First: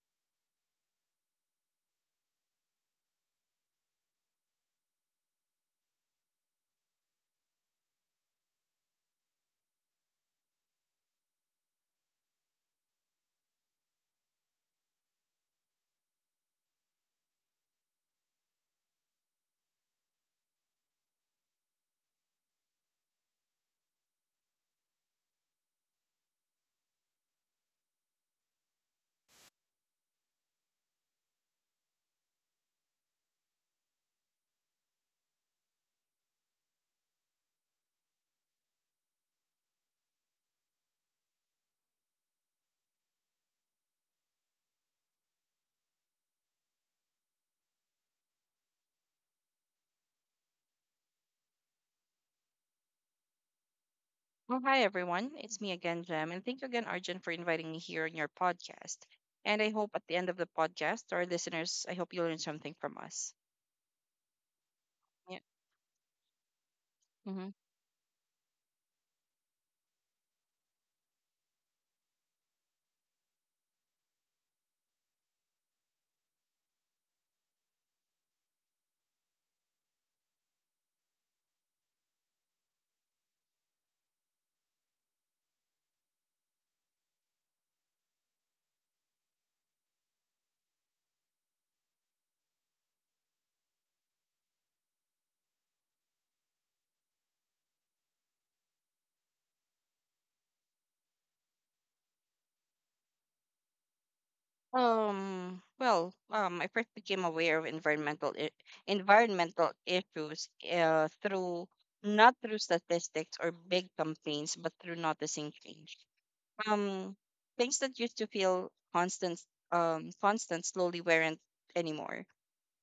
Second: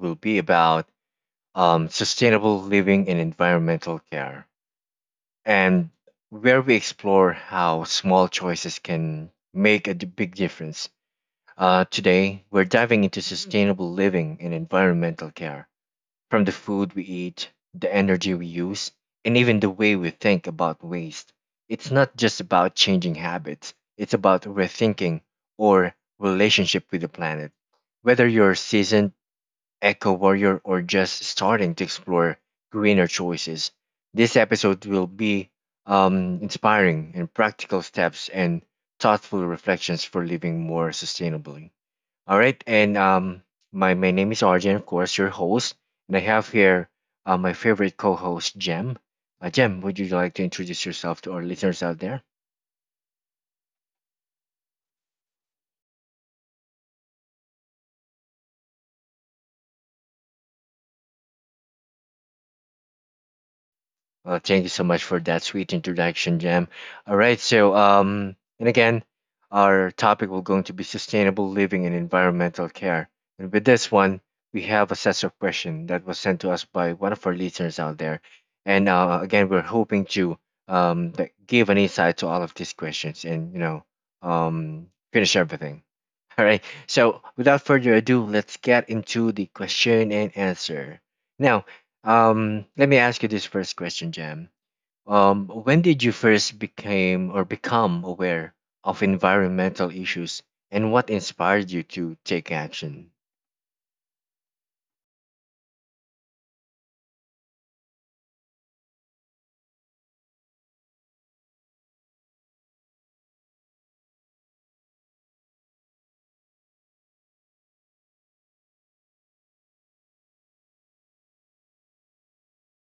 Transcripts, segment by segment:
will be about sustainable living and environmental care, and where we explore how small choices can make a big difference. Today, we're diving into sustainable living and environmental care from the food we eat, the energy we use, and even the way we think about waste. It's not just about changing habits, it's about rethinking our relationship with the planet. Whether you're a seasoned eco warrior or just starting to explore greener choices, this episode will be inspiring and practical steps and thoughtful reflections for living more sustainably. All right, and my name is Arjun, of course, your host, and I have here my favorite co-host, Jem. Jem, would you like to introduce yourself to our listeners out there? Well, hi everyone. It's me again, Jem, and thank you again, Arjun, for inviting me here on your podcast. And I hope at the end of the podcast, our listeners, I hope you learn something from us. Well, thank you so much for Yeah. that sweet introduction, Jam. All right, hmm and again, our topic will going to be sustainable living and environmental care. And with this one, we have a set of questions that was sent to us by one of our listeners out there, and again, we're hoping to that give an insight to all of these questions and finish everything. All right, so without further ado, let's get into the question and answer. Now, let me ask you this first question, Jam. When did you first became or become aware of environmental issues, and what inspired you to take action? I first became aware of environmental issues through not through statistics or big campaigns, but through noticing change. Um, things that used to feel constant, constant, slowly weren't anymore,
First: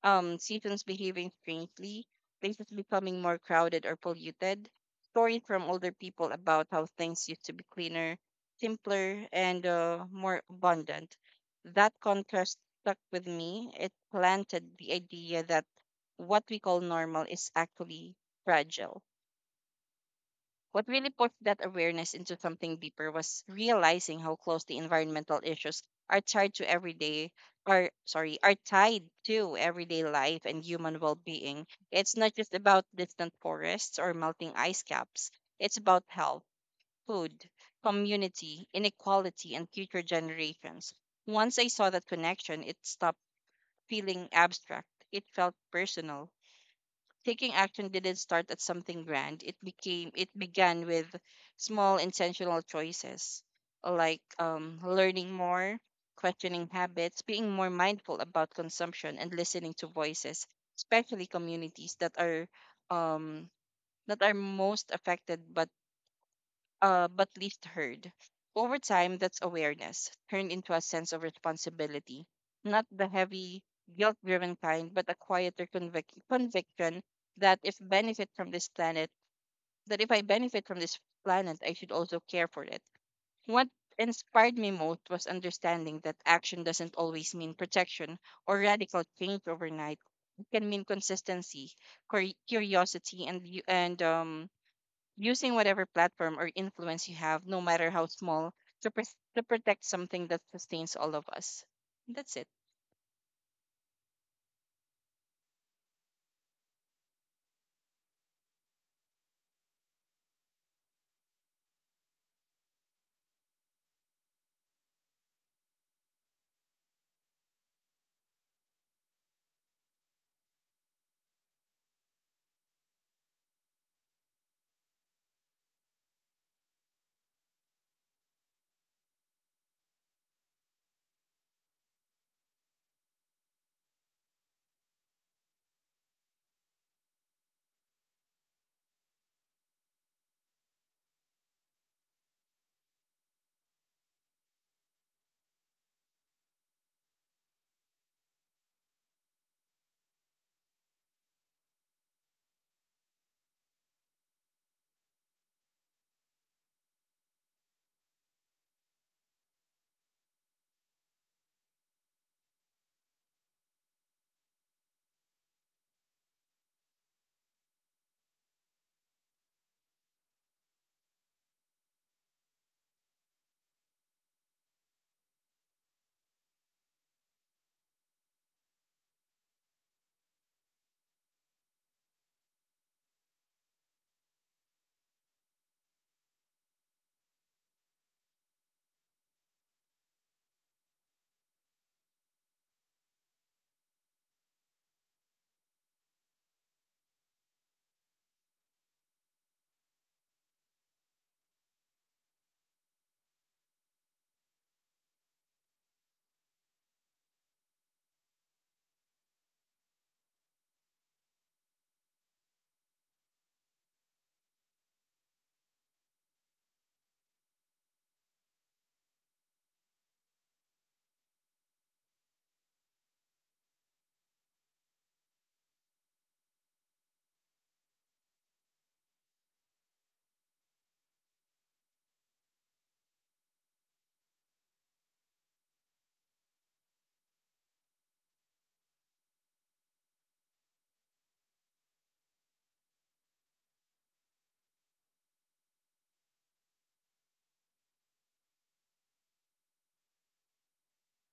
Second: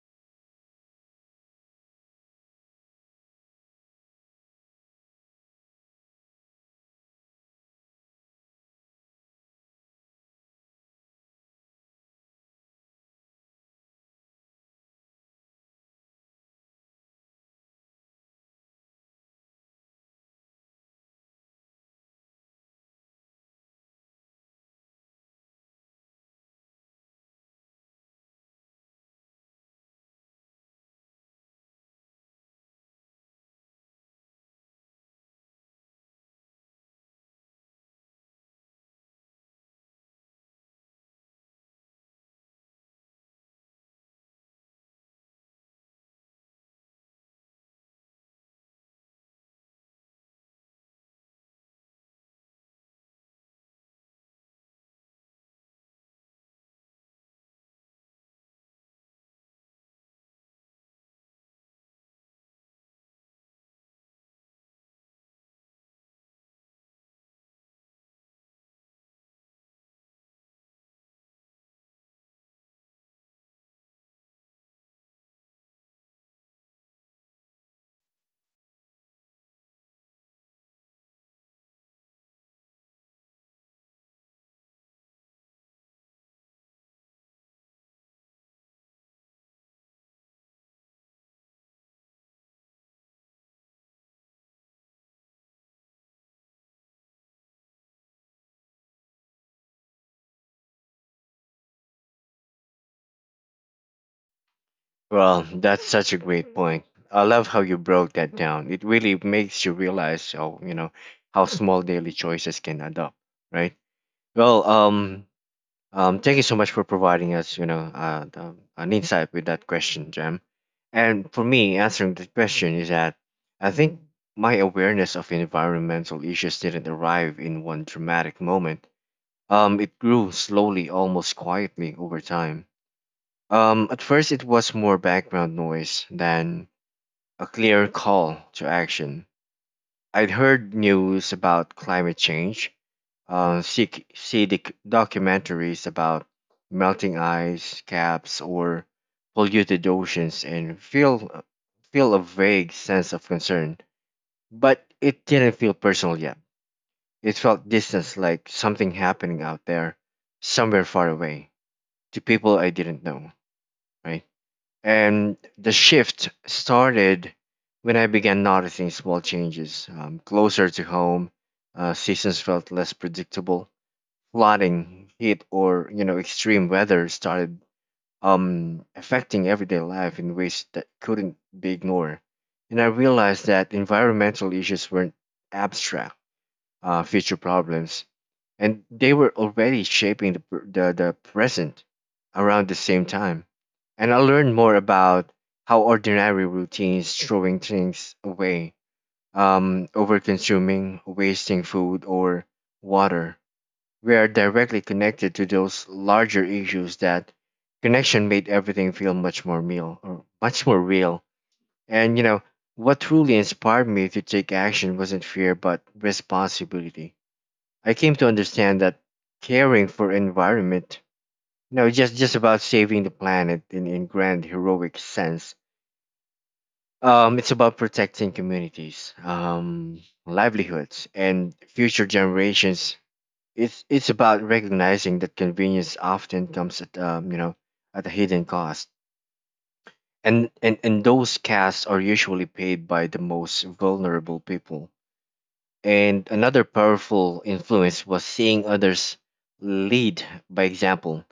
seasons behaving strangely, places becoming more crowded or polluted, stories from older people about how things used to be cleaner, simpler, and more abundant. That contrast stuck with me. It planted the idea that what we call normal is actually fragile. What really pushed that awareness into something deeper was realizing how closely environmental issues are tied to everyday are tied to everyday life and human well-being. It's not just about distant forests or melting ice caps. It's about health, food, community, inequality, and future generations. Once I saw that connection, it stopped feeling abstract. It felt personal. Taking action didn't start at something grand. It began with small intentional choices like learning more, questioning habits, being more mindful about consumption and listening to voices, especially communities that um, are most affected but least heard. Over time, that's awareness turned into a sense of responsibility, not the heavy, guilt driven kind, but a quieter conviction that if benefit from this planet, that if I benefit from this planet, I should also care for it. What inspired me most was understanding that action doesn't always mean protection or radical change overnight. It can mean consistency, curiosity, and, using whatever platform or influence you have, no matter how small, to, to protect something that sustains all of us. That's it. Well, that's such a great point. I love how you broke that down. It really makes you realize how, you know, how small daily choices can add up, right? Well, um, Thank you so much for providing us, you know, the, an insight with that question, Jam. And for me, answering the question is that I think my awareness of environmental issues didn't arrive in one dramatic moment. It grew slowly, almost quietly over time. At first, it was more background noise than a clear call to action. I'd heard news about climate change, see documentaries about melting ice caps or polluted oceans and feel a vague sense of concern. But it didn't feel personal yet. It felt distant, like something happening out there, somewhere far away, to people I didn't know, right? And the shift started when I began noticing small changes closer to home. Seasons felt less predictable flooding, heat, or you know extreme weather started affecting everyday life in ways that couldn't be ignored. And I realized that environmental issues weren't abstract future problems, and they were already shaping the present around the same time. And I learned more about how ordinary routines, throwing things away, over consuming, wasting food or water, we are directly connected to those larger issues that connection made everything feel much more real or much more real, and you know what truly inspired me to take action wasn't fear but responsibility. I came to understand that caring for environment, you know, just about saving the planet in grand heroic sense, it's about protecting communities, livelihoods and future generations. It's about recognizing that convenience often comes at at a hidden cost, and and those costs are usually paid by the most vulnerable people. And another powerful influence was seeing others lead by example.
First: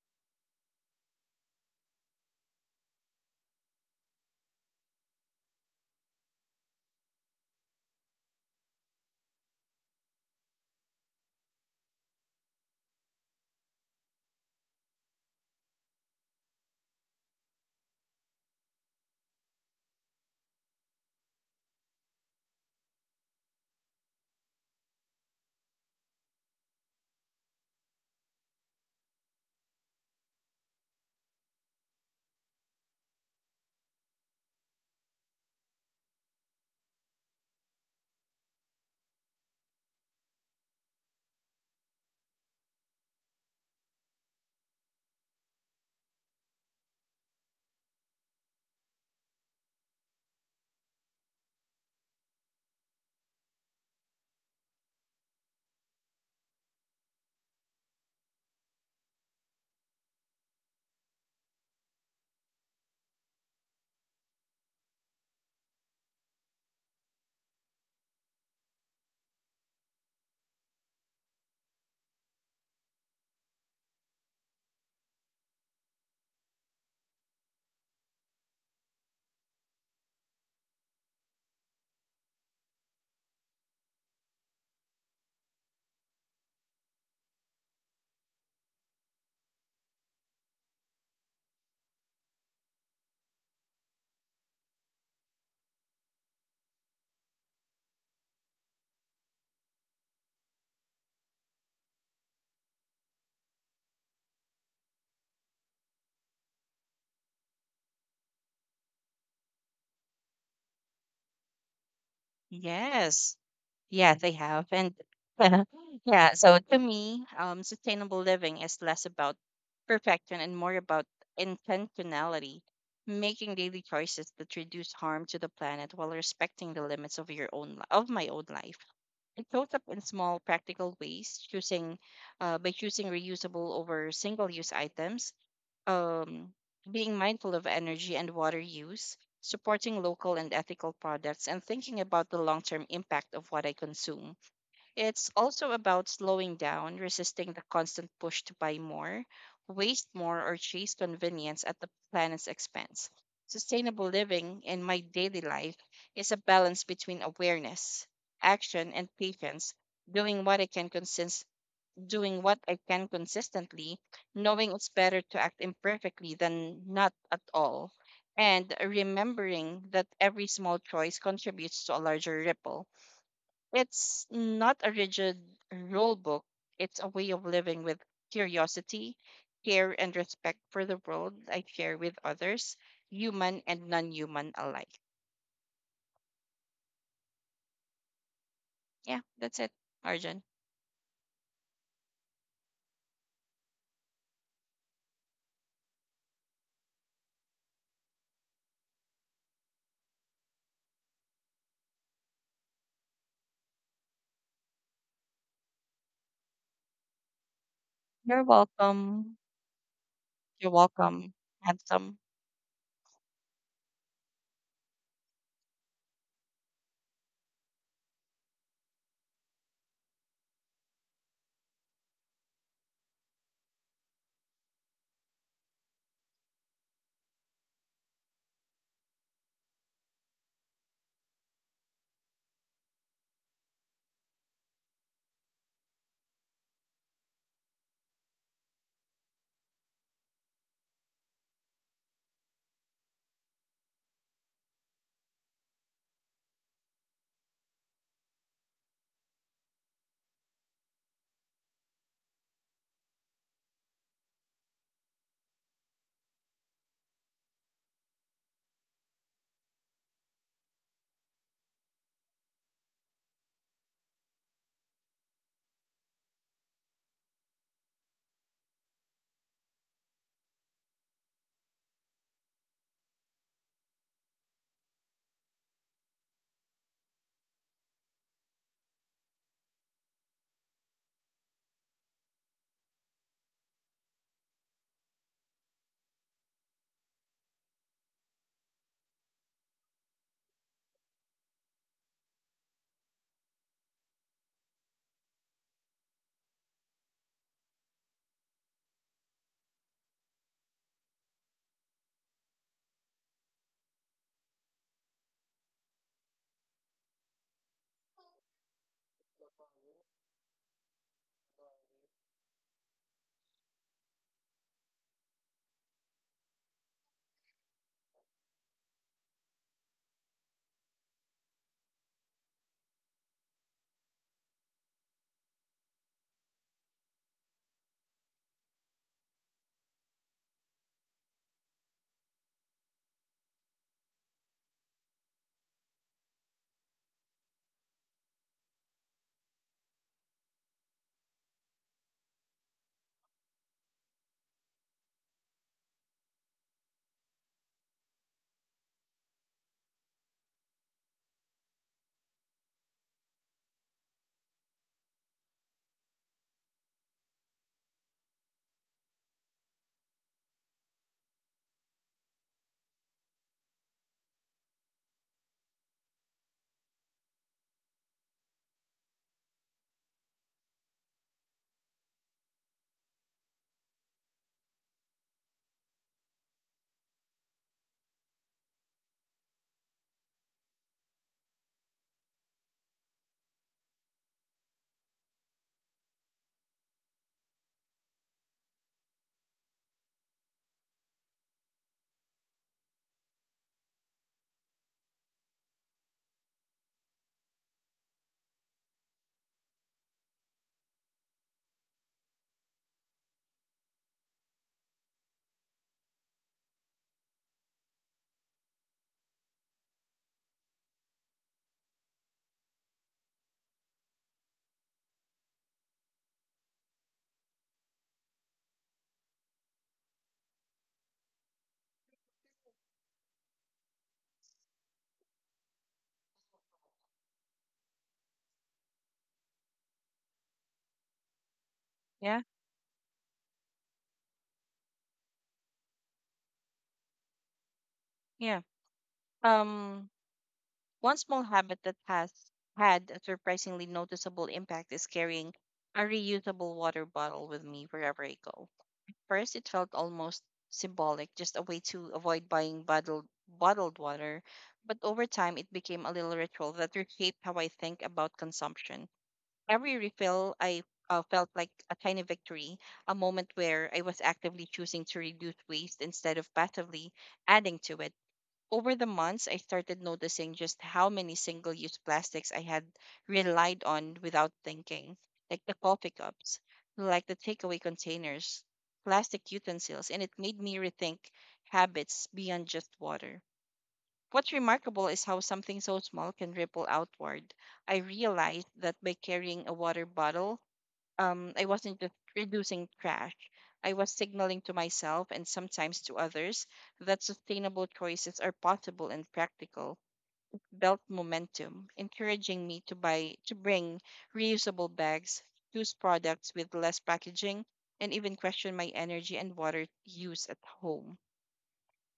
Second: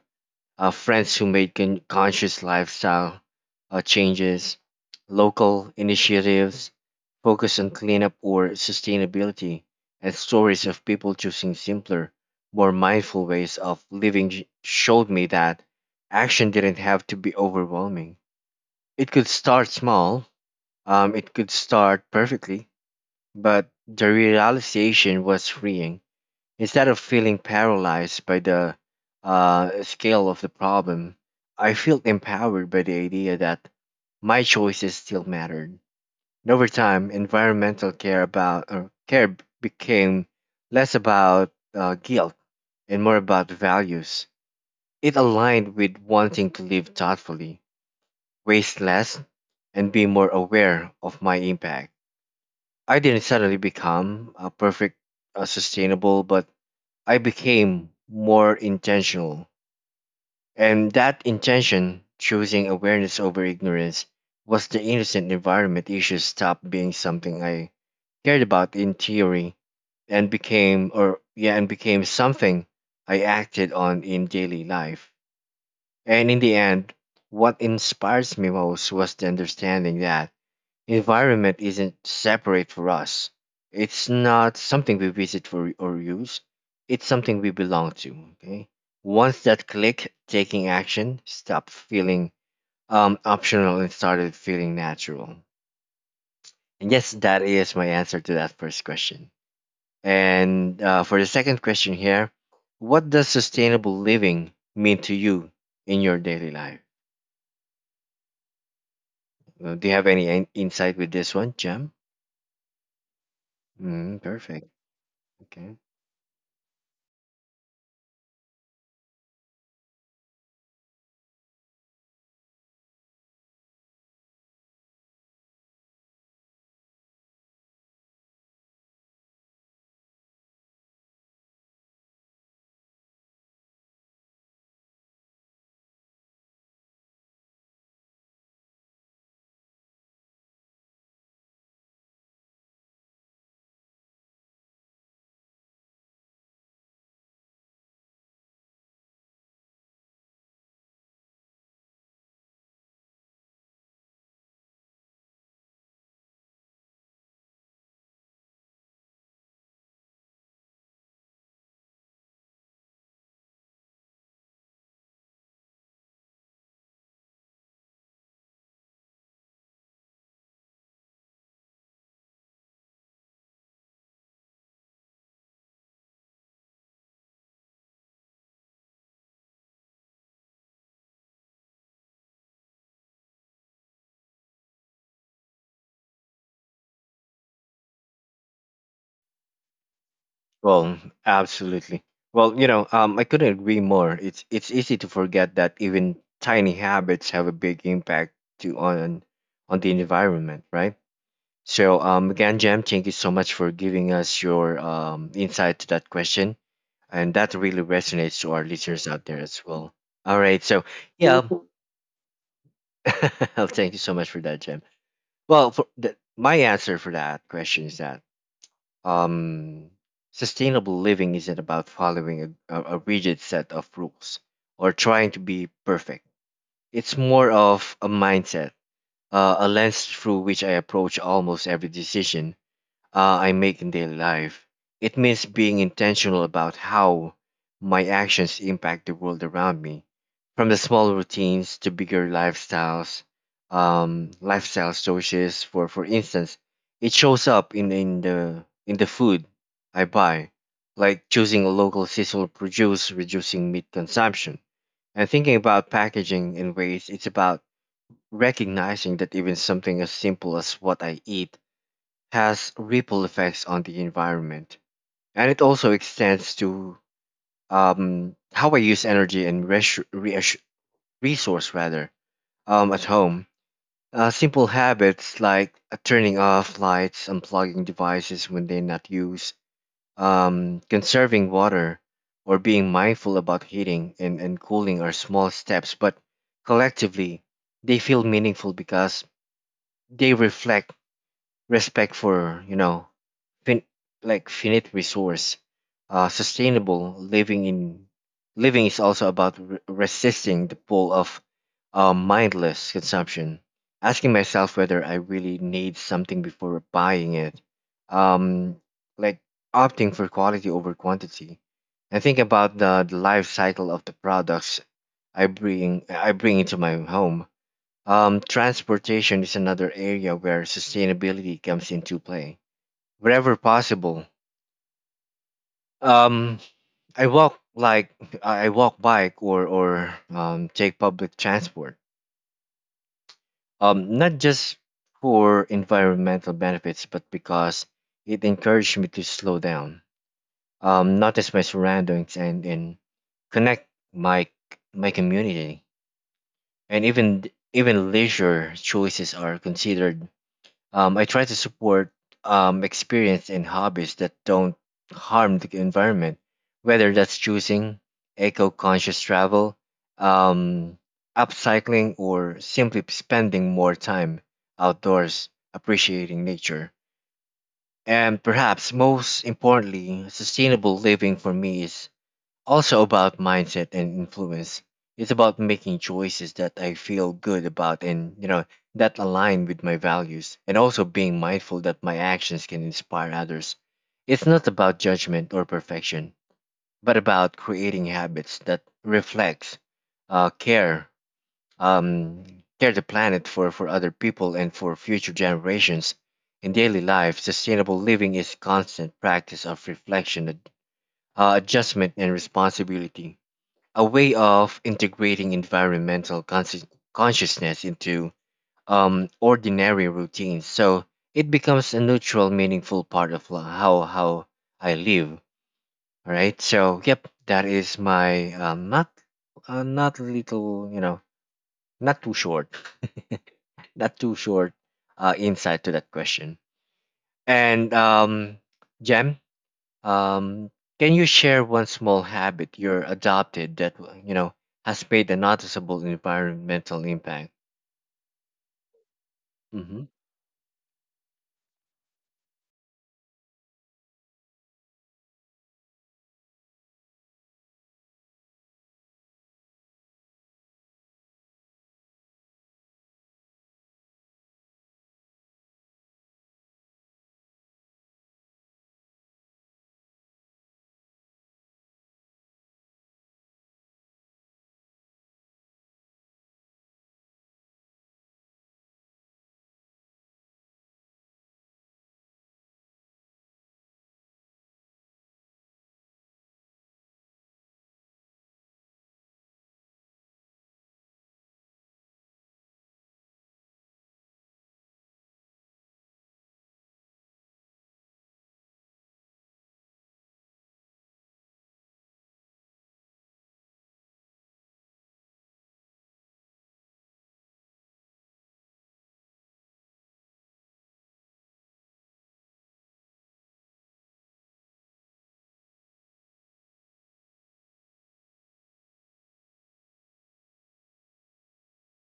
Friends who made conscious lifestyle changes, local initiatives, focus on cleanup or sustainability, and stories of people choosing simpler, more mindful ways of living showed me that action didn't have to be overwhelming. It could start small, it could start perfectly, but the realization was freeing. Instead of feeling paralyzed by the scale of the problem, I felt empowered by the idea that my choices still mattered. And over time, environmental care about or care became less about guilt and more about values. It aligned with wanting to live thoughtfully, waste less, and be more aware of my impact. I didn't suddenly become a perfect, sustainable, but I became more intentional. And that intention, choosing awareness over ignorance, was the innocent environment issues stopped being something I cared about in theory and became or yeah and became something I acted on in daily life. And in the end, what inspires me most was the understanding that environment isn't separate for us. It's not something we visit for or use. It's something we belong to. Okay. Once that click, taking action stopped feeling optional and started feeling natural. And yes, that is my answer to that first question. And for the second question here, what does sustainable living mean to you in your daily life? Do you have any insight with this one, Jem? Yes. Yeah, Mm, they have. perfect. And Okay. yeah, so to me, sustainable living is less about perfection and more about intentionality, making daily choices that reduce harm to the planet while respecting the limits of my own life. It shows up in small practical ways, choosing by choosing reusable over single use items, um, being mindful of energy and water use, supporting local and ethical products, and thinking about the long term impact of what I consume. It's also about slowing down, resisting the constant push to buy more, waste more, or chase convenience at the planet's expense. Sustainable living in my daily life is a balance between awareness, action, and patience, doing what I can consist doing what I can consistently, knowing it's better to act imperfectly than not at all, and remembering that every small choice contributes to a larger ripple. It's not a rigid rule book, it's a way of living with curiosity, care, and respect for the world I share with others, human and non human alike. Yeah, that's it, Arjun. Well, absolutely. Well, you know, I couldn't agree more. It's easy to forget that even tiny habits have a big impact to on the environment, right? So, again, Jam, thank you so much for giving us your insight to that question, and that really resonates You're to our listeners out welcome. there as well. All right, You're so welcome. yeah, thank Handsome. you. Thank you so much for that, Jam. Well, for the, my answer for that question is that um, sustainable living isn't about following a rigid set of rules or trying to be perfect. It's more of a mindset, a lens through which I approach almost every decision I make in daily life. It means being intentional about how my actions impact the world around me, from the small routines to bigger lifestyles, lifestyle choices. For instance, it shows up in the food I buy, like choosing local seasonal produce, reducing meat consumption, and thinking about packaging and waste. It's about recognizing that even something as simple as what I eat has ripple effects on the environment, and it also extends to how I use energy and resource rather at home. Simple habits like turning off lights, unplugging devices when they're not used, conserving water, or being mindful about heating and cooling are small steps, but collectively they feel meaningful because they reflect respect for you know fin- like finite resource. Sustainable living in living is also about resisting the pull of mindless consumption. Asking myself whether I really need something before buying it. Um, like opting for quality over quantity. And think about the life cycle of the products I bring into my home. Transportation is another area where sustainability comes into play. Wherever possible, um, I walk like I walk bike or take public transport. Not just for environmental benefits, but because it encouraged me to slow down, notice my surroundings, and connect my my community. And even leisure choices are considered. I try to support experience and hobbies that don't harm the environment, whether that's choosing eco-conscious travel, um, upcycling, or simply spending more time outdoors appreciating nature. And perhaps most importantly, sustainable living for me is also about mindset and influence. It's about making choices that I feel good about and you know that align with my values and also being mindful that my actions can inspire others. It's not about judgment or perfection, but about creating habits that reflects care um, care the planet for other people and for future generations. In daily life, sustainable living is constant practice of reflection, adjustment, and responsibility, a way of integrating environmental consciousness into ordinary routines. So it becomes a neutral, meaningful part of how I live. All right. So yep, that is my not not little, you know, not too short, not too short insight to that question. And Jem, um, can you share one small Yeah, habit you're adopted that you know has made a noticeable environmental impact? yeah. Hmm. Um, One small habit that has had a surprisingly noticeable impact is carrying a reusable water bottle with me wherever I go. First, it felt almost symbolic, just a way to avoid buying bottled water, but over time it became a little ritual that reshaped how I think about consumption. Every refill, I felt like a tiny victory, a moment where I was actively choosing to reduce waste instead of passively adding to it. Over the months, I started noticing just how many single use plastics I had relied on without thinking, like the coffee cups, like the takeaway containers, plastic utensils, and it made me rethink habits beyond just water. What's remarkable is how something so small can ripple outward. I realized that by carrying a water bottle, I wasn't just reducing trash. I was signaling to myself and sometimes to others that sustainable choices are possible and practical. Belt momentum, encouraging me to bring reusable bags, choose products with less packaging, and even question my energy and water use at home.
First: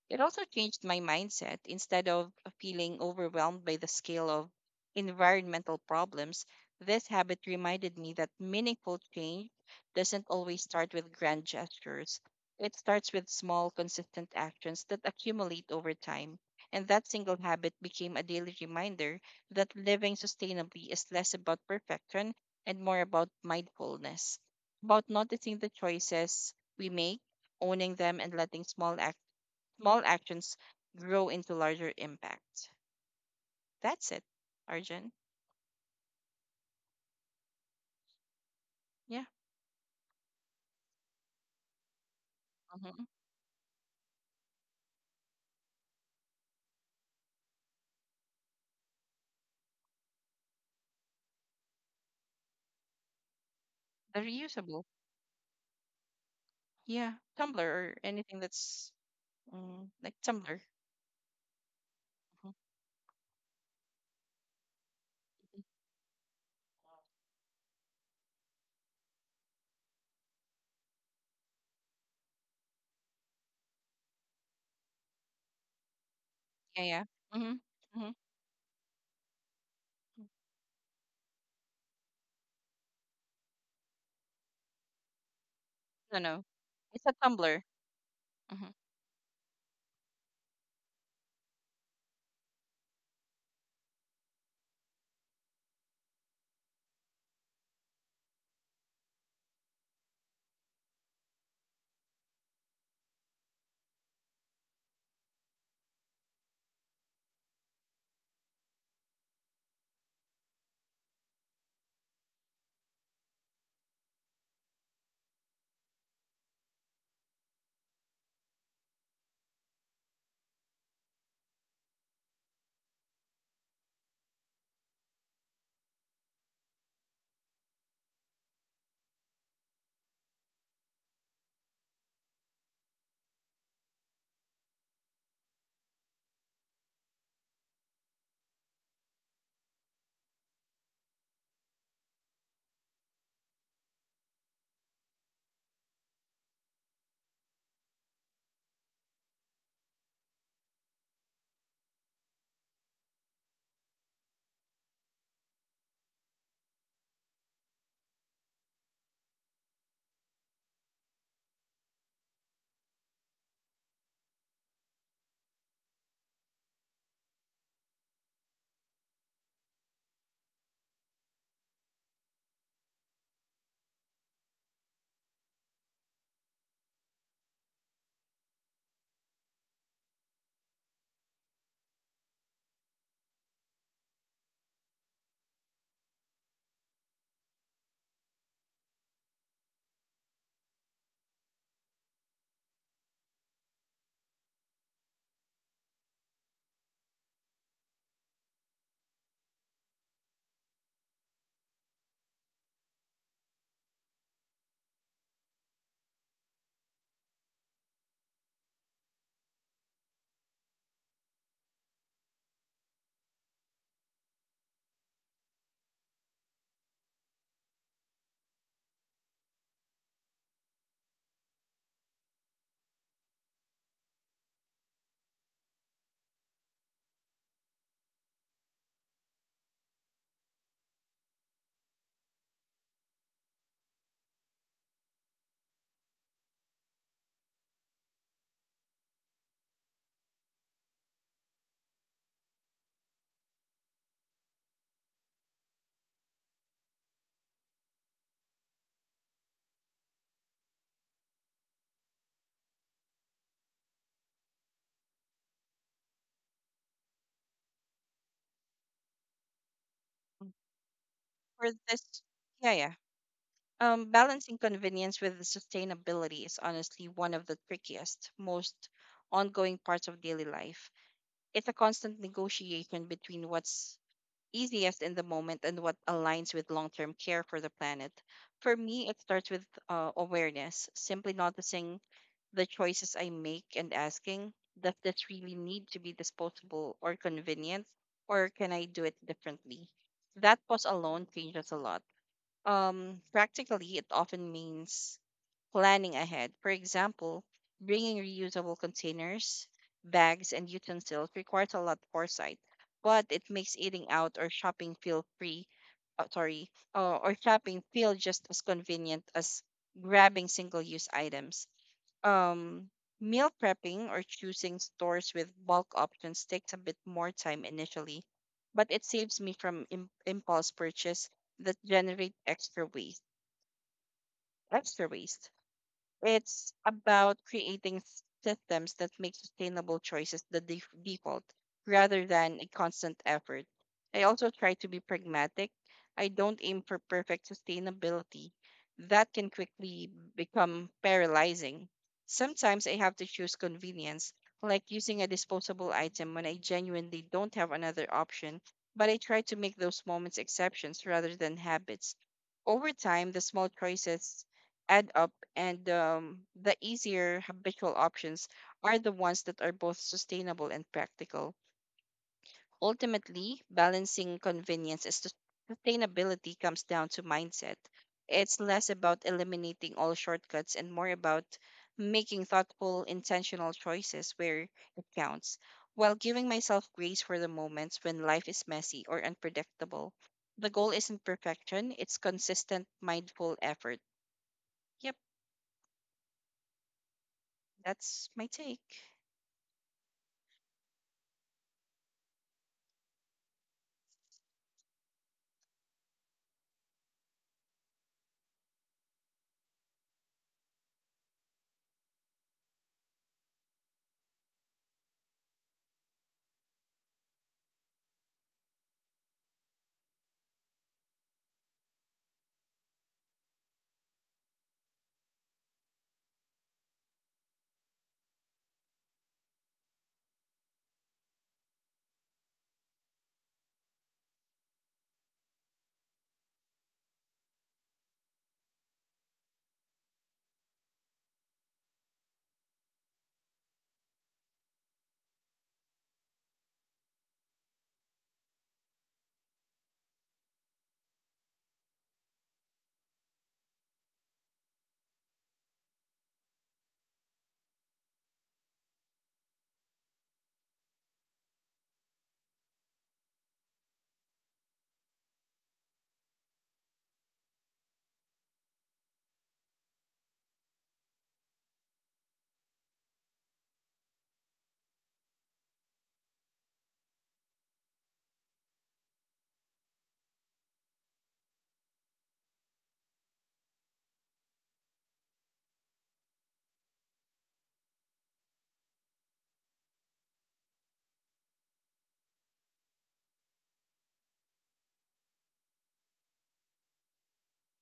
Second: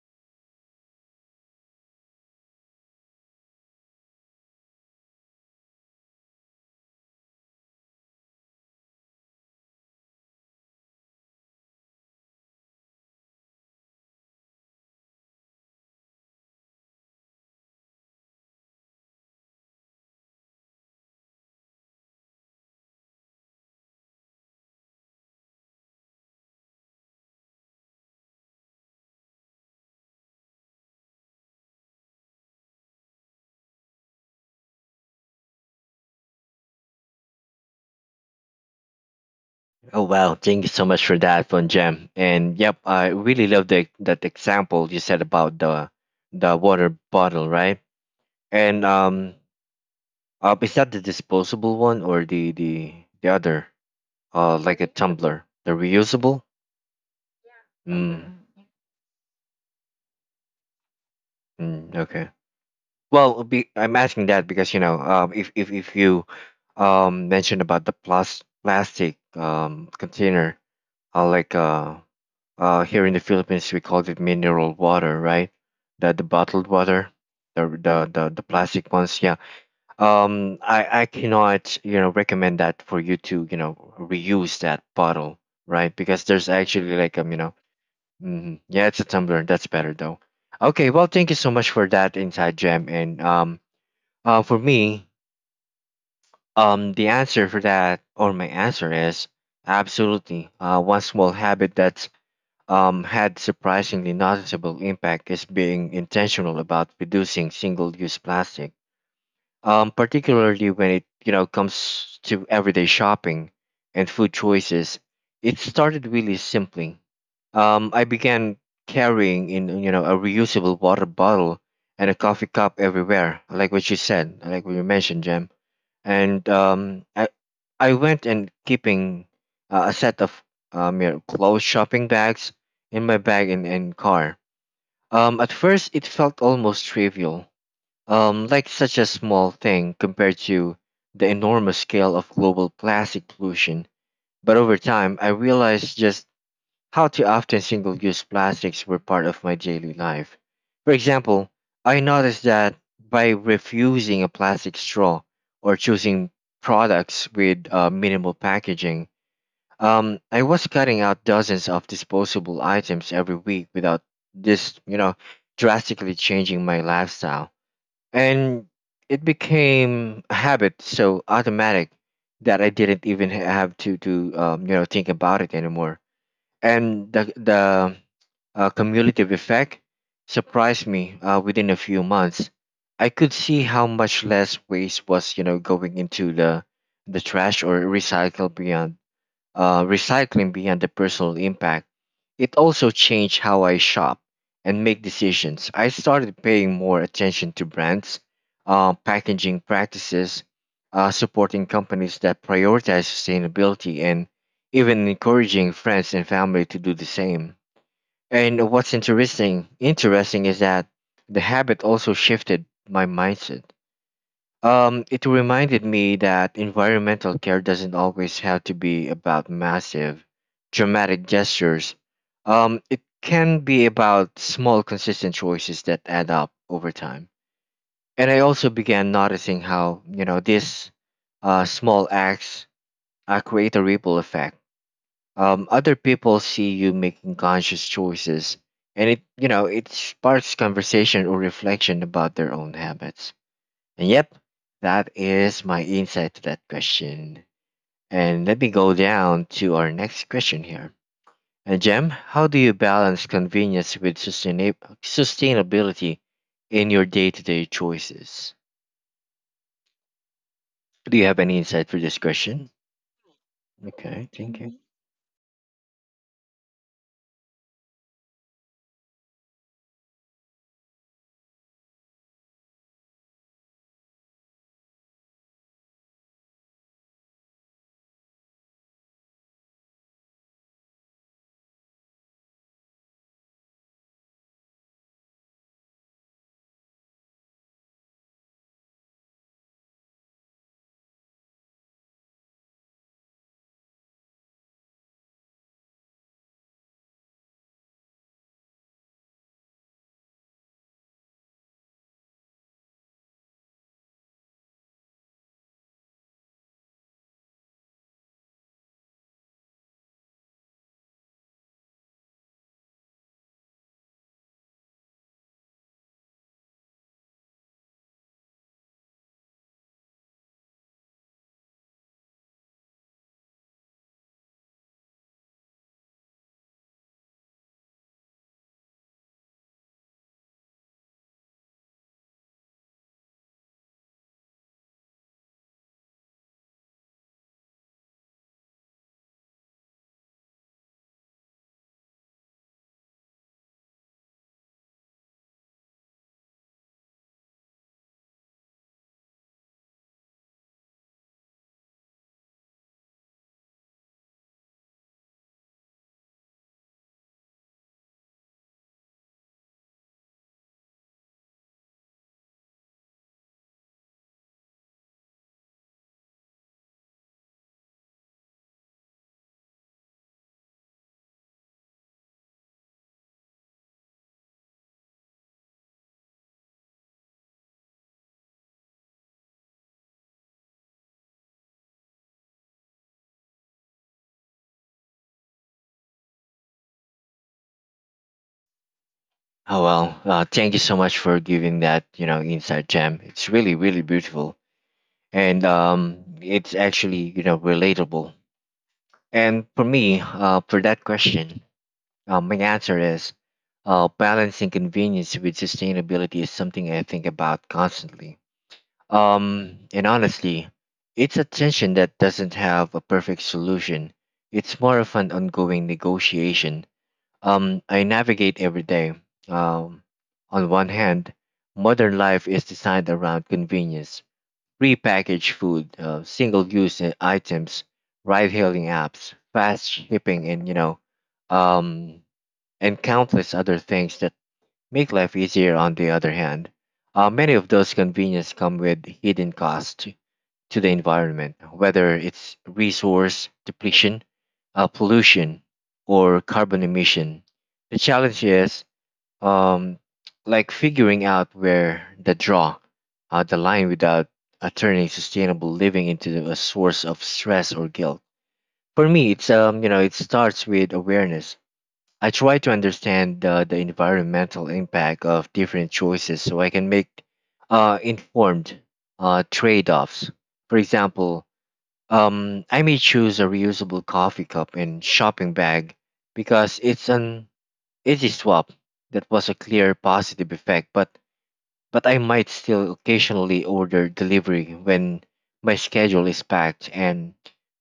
It also changed my mindset. Instead of feeling overwhelmed by the scale of environmental problems, this habit reminded me that meaningful change doesn't always start with grand gestures. It starts with small, consistent actions that accumulate over time. And that single habit became a daily reminder that living sustainably is less about perfection and more about mindfulness, about noticing the choices we make, owning them, and letting small actions grow into larger impact. That's it, Arjun. Yeah. Oh wow! Thank you so much for that one, Jam. And yep, hmm I really love the that example you said about the water bottle, right? And is that the disposable one or the other? The Like a reusable. tumbler, the reusable. Yeah. Tumblr or Mm, anything that's mm, like Tumblr. mm, okay. Mhm. Well, be, I'm asking that because you know, if if you mentioned about the plus plastic container, uh, like uh here in the Philippines we call it mineral water, right? The bottled Yeah, yeah. water, Mm-hmm. Mm-hmm. The plastic ones, yeah. I cannot you know recommend that for you to you know reuse that bottle, right? No, Because no. there's actually It's a like Tumblr. mhm. hmm Yeah, it's a tumbler. That's better though. Okay, well, thank you so much for that inside gem and for me, the answer for that, or my answer is absolutely. One small habit that's had surprisingly noticeable impact is being intentional about reducing single-use plastic, particularly when it comes to everyday shopping and food choices. It started really simply. I began carrying in a reusable water bottle and a coffee cup everywhere, like what you said, like what you mentioned, Jem and I went and keeping a set of clothes shopping bags in my bag and car. At first, it felt almost trivial, like such a small thing compared to the enormous scale of global plastic pollution. But over time, I realized just how too often single use plastics were part of my daily life. For example, I noticed that by refusing a plastic straw or choosing products with minimal packaging, I was cutting out dozens of disposable items every week without this, you know, drastically changing my lifestyle. And it became a habit so automatic that I didn't even have to think about it anymore, and the cumulative effect surprised me. Within a few months, I could see how much less waste was going into the trash or recycle beyond recycling. Beyond the personal impact, it also changed how I shop and make decisions. I started paying more attention to brands, packaging practices, supporting companies that prioritize sustainability, and even encouraging friends and family to do the same. And what's interesting is that the habit also shifted my mindset. It reminded me that environmental care doesn't always have to be about massive, dramatic gestures. It can be about small, consistent choices that add up over time. And I also began noticing how, these small acts create a ripple effect. Other people see you making conscious choices, and it sparks conversation or reflection about their own habits. And yep, that is my insight to that question. And let me go down to our next question here. And Jem, how do you balance convenience with sustainability in your day-to-day choices? Do you have any For insight for this, this question? yeah, yeah. Okay, Balancing thank you. convenience with sustainability is honestly one of the trickiest, most ongoing parts of daily life. It's a constant negotiation between what's easiest in the moment and what aligns with long term care for the planet. For me, it starts with awareness, simply noticing the choices I make and asking, does this really need to be disposable or convenient, or can I do it differently? That pause alone changes a lot. Practically, it often means planning ahead. For example, bringing reusable containers, bags, and utensils requires a lot of foresight, but it makes eating out or shopping feel free, sorry, or shopping feel just as convenient as grabbing single-use items. Um, meal prepping or choosing stores with bulk options takes a bit more time initially, but it saves me from impulse purchase that generate extra waste. It's about creating systems that make sustainable choices the default rather than a constant effort. I also try to be pragmatic. I don't aim for perfect sustainability. That can quickly become paralyzing. Sometimes I have to choose convenience, like using a disposable item when I genuinely don't have another option, but I try to make those moments exceptions rather than habits. Over time, the small choices add up, and the easier habitual options are the ones that are both sustainable and practical. Ultimately, balancing convenience and sustainability comes down to mindset. It's less about eliminating all shortcuts and more about making thoughtful, intentional choices where it counts, while giving myself grace for the moments when life is messy or unpredictable. The goal isn't perfection, it's consistent, mindful effort. Yep. That's my take. Oh well, thank you so much for giving that insight, Jem. It's really really beautiful, and it's actually relatable. And for me, for that question, my answer is balancing convenience with sustainability is something I think about constantly. And honestly, it's a tension that doesn't have a perfect solution. It's more of an ongoing negotiation. I navigate every day. Um, on one hand, modern life is designed around convenience, prepackaged food, single-use items, ride-hailing apps, fast shipping, and um, countless other things that make life easier. On the other hand, many of those conveniences come with hidden costs to the environment, whether it's resource depletion, pollution, or carbon emission. The challenge is um, like figuring out where the line, without turning sustainable living into a source of stress or guilt. For me, it starts with awareness. I try to understand the environmental impact of different choices so I can make informed trade offs. For example, I may choose a reusable coffee cup and shopping bag because it's an easy swap that was a clear positive effect, but I might still occasionally order delivery when my schedule is packed and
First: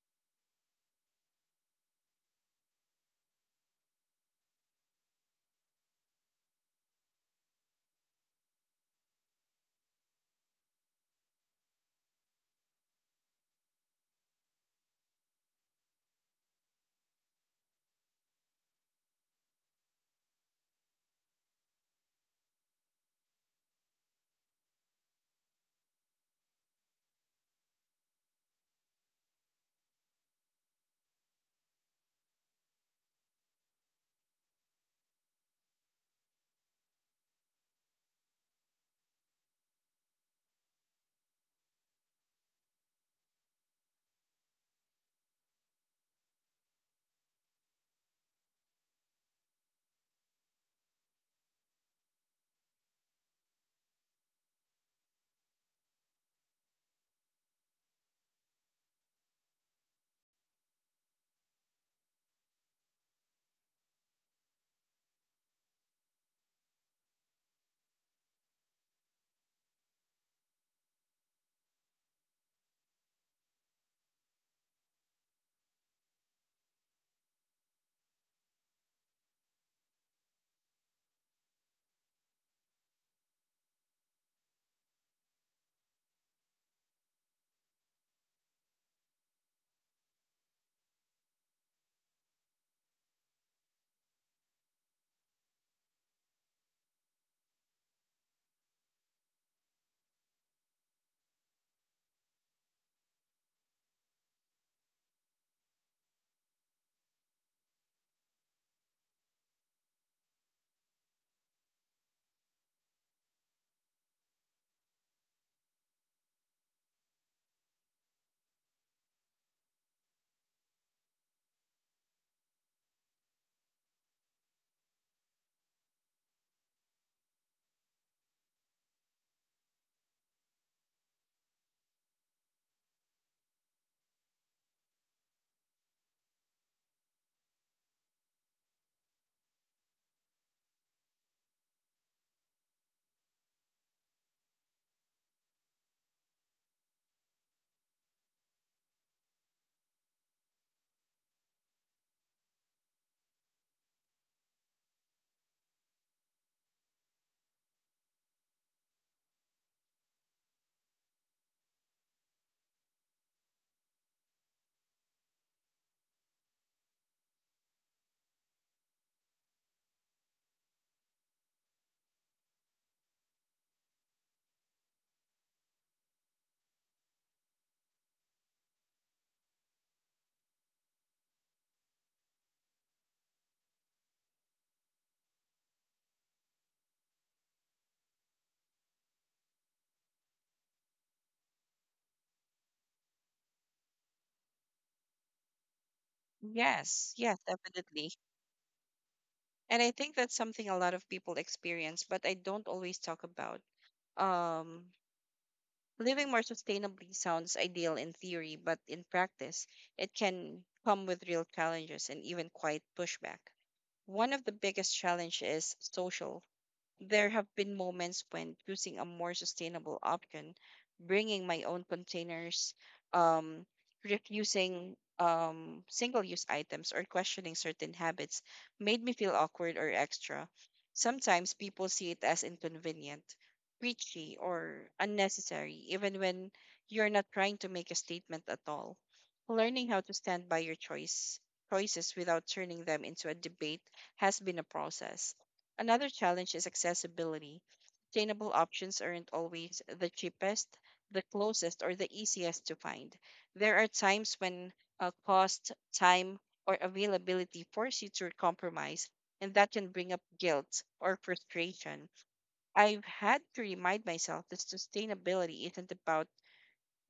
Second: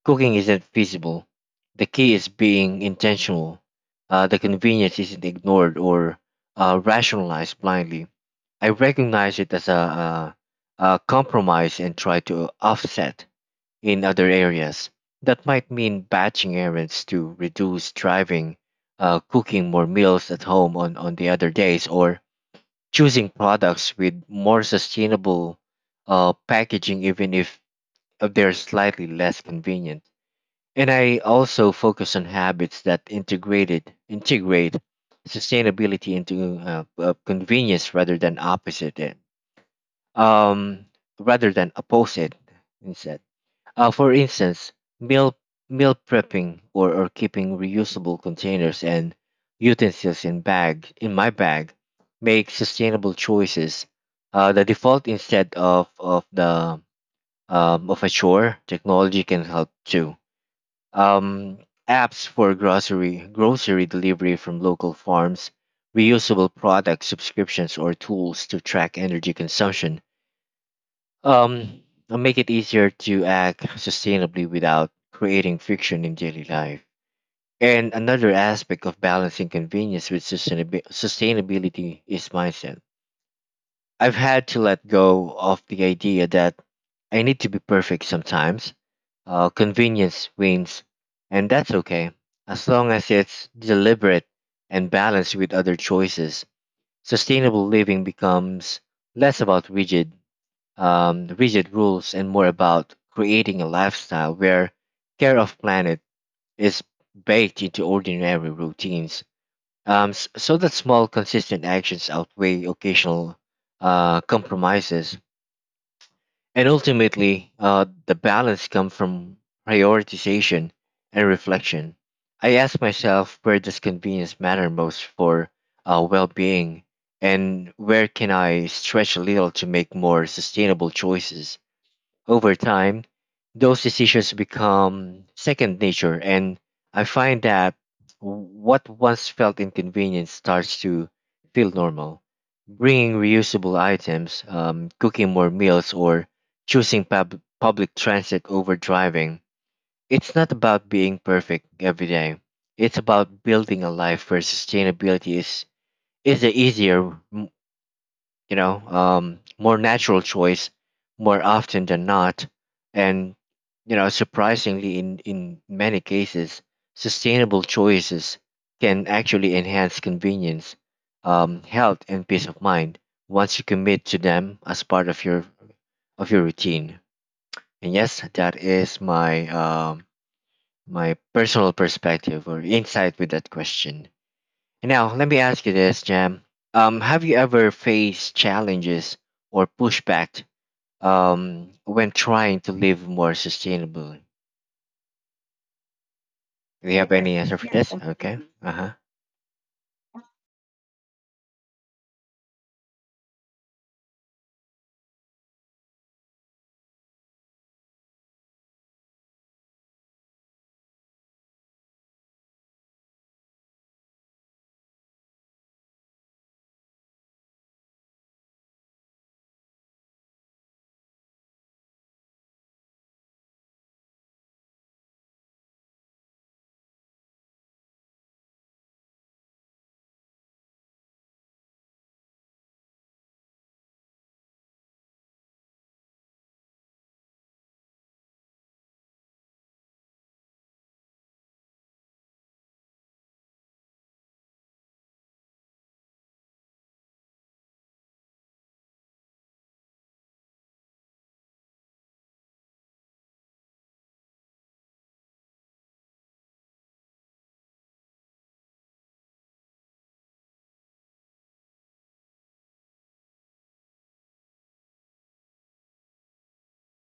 cooking isn't feasible. The key is being intentional. The convenience isn't ignored or rationalized blindly. I recognize it as a compromise and try to offset in other areas. That might mean batching errands to reduce driving, cooking more meals at home on the other days, or choosing products with more sustainable packaging, even if they're slightly less convenient. And I also focus on habits that integrate sustainability into convenience rather than opposite it, um, rather than oppose it instead. For instance, meal meal prepping or keeping reusable containers and utensils in my bag make sustainable choices the default instead of the of a chore. Technology can help too. Um, Apps for grocery delivery from local farms, reusable product subscriptions, or tools to track energy consumption um, make it easier to act sustainably without creating friction in daily life. And another aspect of balancing convenience with sustainability is mindset. I've had to let go of the idea that I need to be perfect. Sometimes convenience wins, and that's okay, as long as it's deliberate and balanced with other choices. Sustainable living becomes less about rigid rules and more about creating a lifestyle where care of planet is baked into ordinary routines, so that small consistent actions outweigh occasional compromises. And ultimately, the balance comes from prioritization and reflection. I ask myself, where does convenience matter most for well-being, and where can I stretch a little to make more sustainable choices? Over time, those decisions become second nature, and I find that what once felt inconvenient starts to feel normal. Bringing reusable items, cooking more meals, or choosing public transit over driving. It's not about being perfect every day. It's about building a life where sustainability is the easier, more natural choice more often than not. And, surprisingly, in many cases, sustainable choices can actually enhance convenience, health, and peace of mind once you commit to them as part of your routine. And yes, that is my personal perspective or insight with that question. Now, let me ask you this, Jam. Have you ever faced challenges or pushback when trying to live more sustainably? Do you Yes, have yes, any answer for Yes, this? definitely. Okay. Uh huh. And I think that's something a lot of people experience, but I don't always talk about. Um, living more sustainably sounds ideal in theory, but in practice, it can come with real challenges and even quite pushback. One of the biggest challenge is social. There have been moments when choosing a more sustainable option, bringing my own containers, um, refusing single use items, or questioning certain habits made me feel awkward or extra. Sometimes people see it as inconvenient, preachy, or unnecessary, even when you're not trying to make a statement at all. Learning how to stand by your choices without turning them into a debate has been a process. Another challenge is accessibility. Sustainable options aren't always the cheapest, the closest, or the easiest to find. There are times when cost, time, or availability force you to compromise, and that can bring up guilt or frustration. I've had to remind myself that sustainability isn't about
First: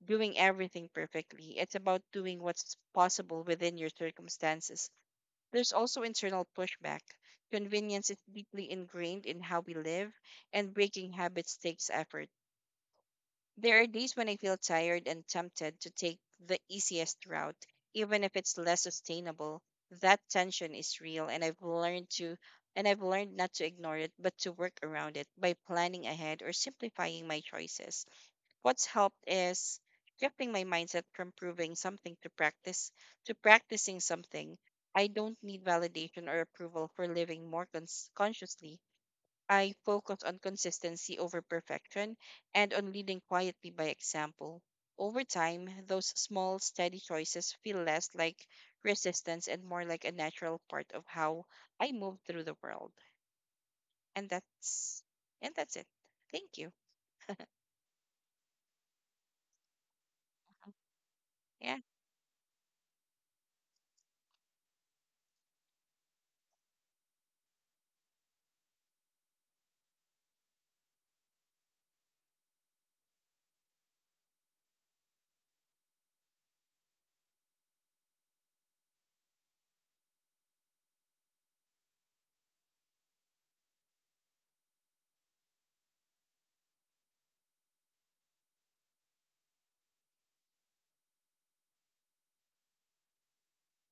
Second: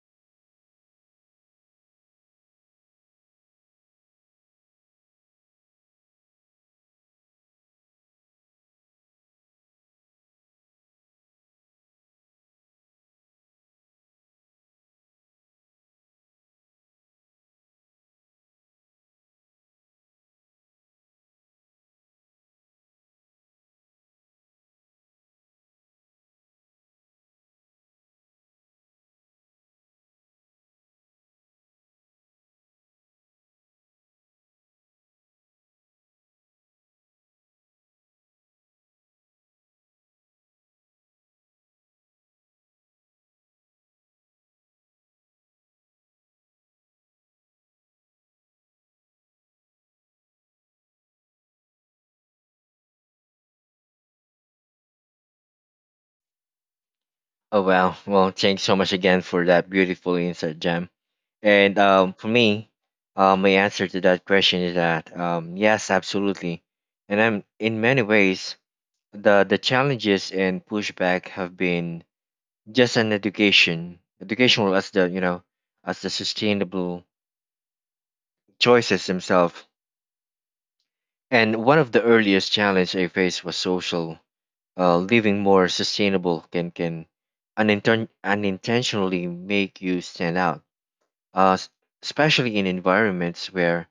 doing everything perfectly, it's about doing what's possible within your circumstances. There's also internal pushback. Convenience is deeply ingrained in how we live, and breaking habits takes effort. There are days when I feel tired and tempted to take the easiest route, even if it's less sustainable. That tension is real, and I've learned not to ignore it, but to work around it by planning ahead or simplifying my choices. What's helped is shifting my mindset from proving something to practicing something. I don't need validation or approval for living more consciously. I focus on consistency over perfection and on leading quietly by example. Over time, those small, steady choices feel less like resistance and more like a natural part of how I move through the world. And that's and that's it. Thank you. Oh, well, well, thanks so much again for that beautiful insight, Jam. And Yeah. For me, my answer to that question is that yes, absolutely. And I'm in many ways, the challenges and pushback have been just an educational as the as the sustainable choices themselves. And one of the earliest challenge I faced was social. Living more sustainable can unintentionally make you stand out, uh, s- especially in environments where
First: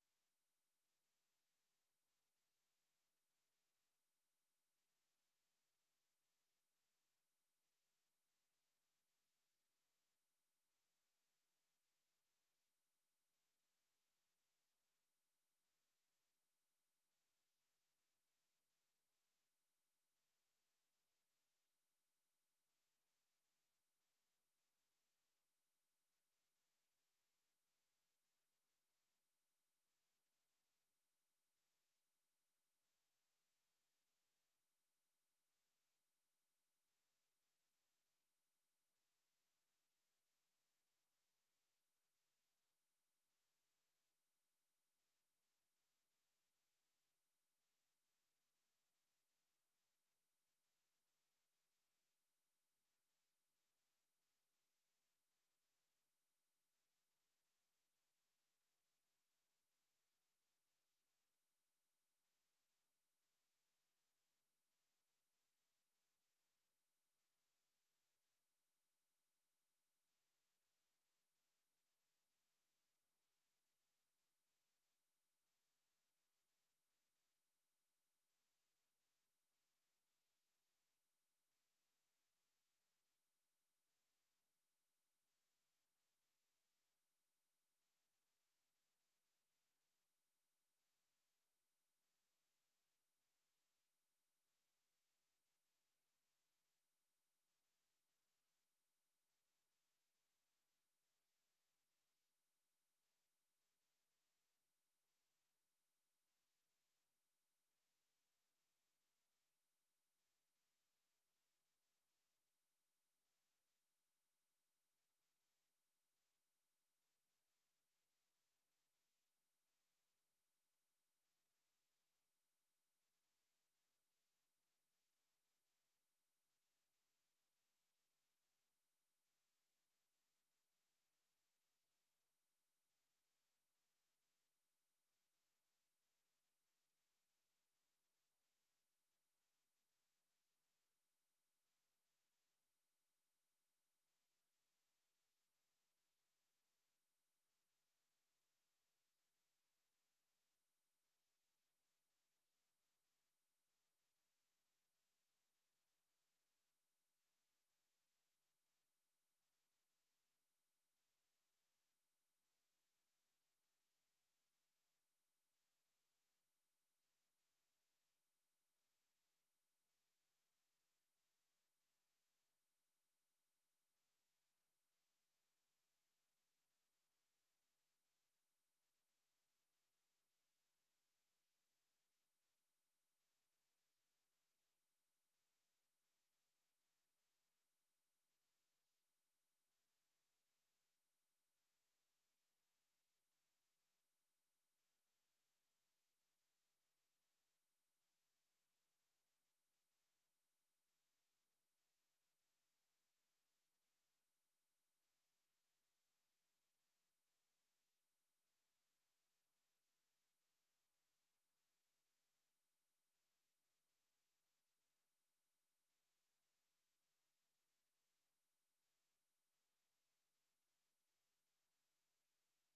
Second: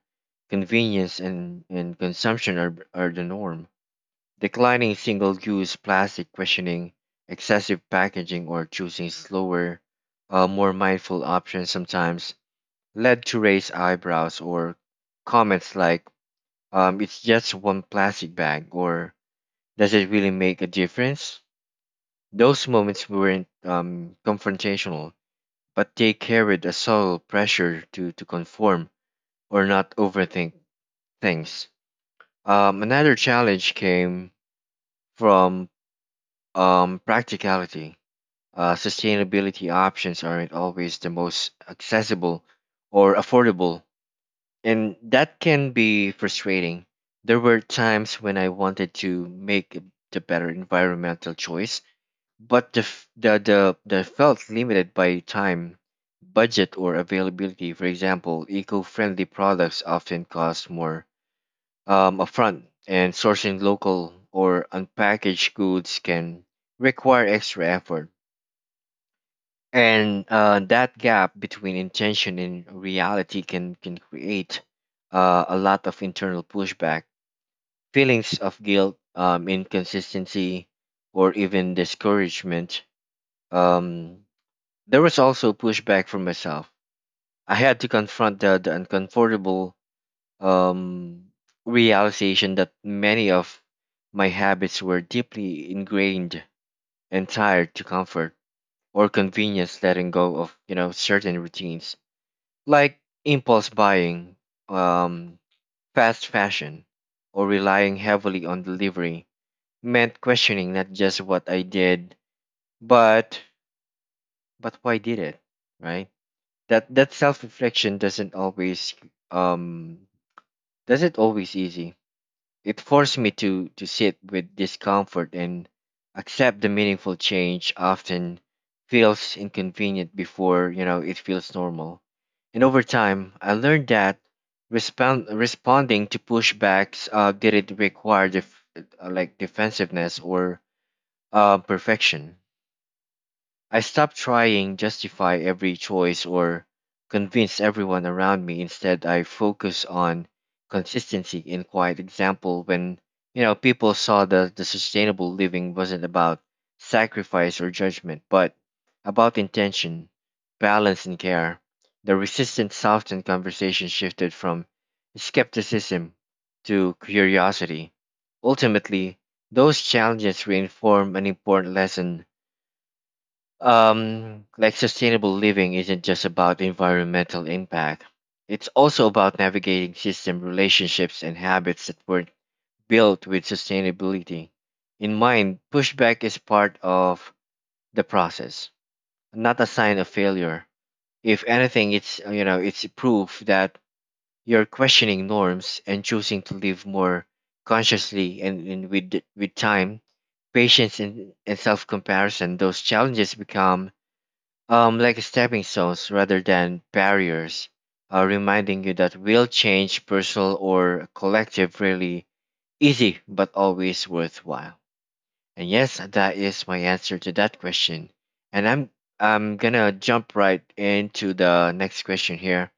convenience and consumption are the norm. Declining single-use plastic, questioning excessive packaging, or choosing slower, more mindful options sometimes led to raised eyebrows or comments like, it's just one plastic bag, or does it really make a difference? Those moments weren't confrontational, but they carried a subtle pressure to conform or not overthink things. Another challenge came from practicality. Sustainability options aren't always the most accessible or affordable, and that can be frustrating. There were times when I wanted to make the better environmental choice, but the, f- the felt limited by time, budget, or availability. For example, eco friendly products often cost more upfront, and sourcing local or unpackaged goods can require extra effort, and that gap between intention and reality can create a lot of internal pushback, feelings of guilt, inconsistency, or even discouragement. um, there was also pushback from myself. I had to confront the uncomfortable um, realization that many of my habits were deeply ingrained and tied to comfort or convenience. Letting go of certain routines like impulse buying, um, fast fashion, or relying heavily on delivery meant questioning not just what I did, but why did it, right? That self reflection um doesn't always easy. It forced me to sit with discomfort and accept the meaningful change often feels inconvenient before it feels normal. And over time, I learned that responding to pushbacks didn't require defensiveness or perfection. I stopped trying justify every choice or convince everyone around me. Instead, I focus on consistency and quiet example. When people saw that the sustainable living wasn't about sacrifice or judgment, but about intention, balance and care, the resistant softened. Conversation shifted from skepticism to curiosity. Ultimately, those challenges reinform an important lesson. Like sustainable living isn't just about environmental impact, it's also about navigating system relationships and habits that were not built with sustainability in mind. Pushback is part of the process, not a sign of failure. If anything, it's proof that you're questioning norms and choosing to live more consciously. And, with time, patience, and self-comparison, those challenges become like stepping stones rather than barriers, reminding you that real change, personal or collective, really easy but always worthwhile. And yes, that is my answer to that question. And I'm gonna jump right into the next question here.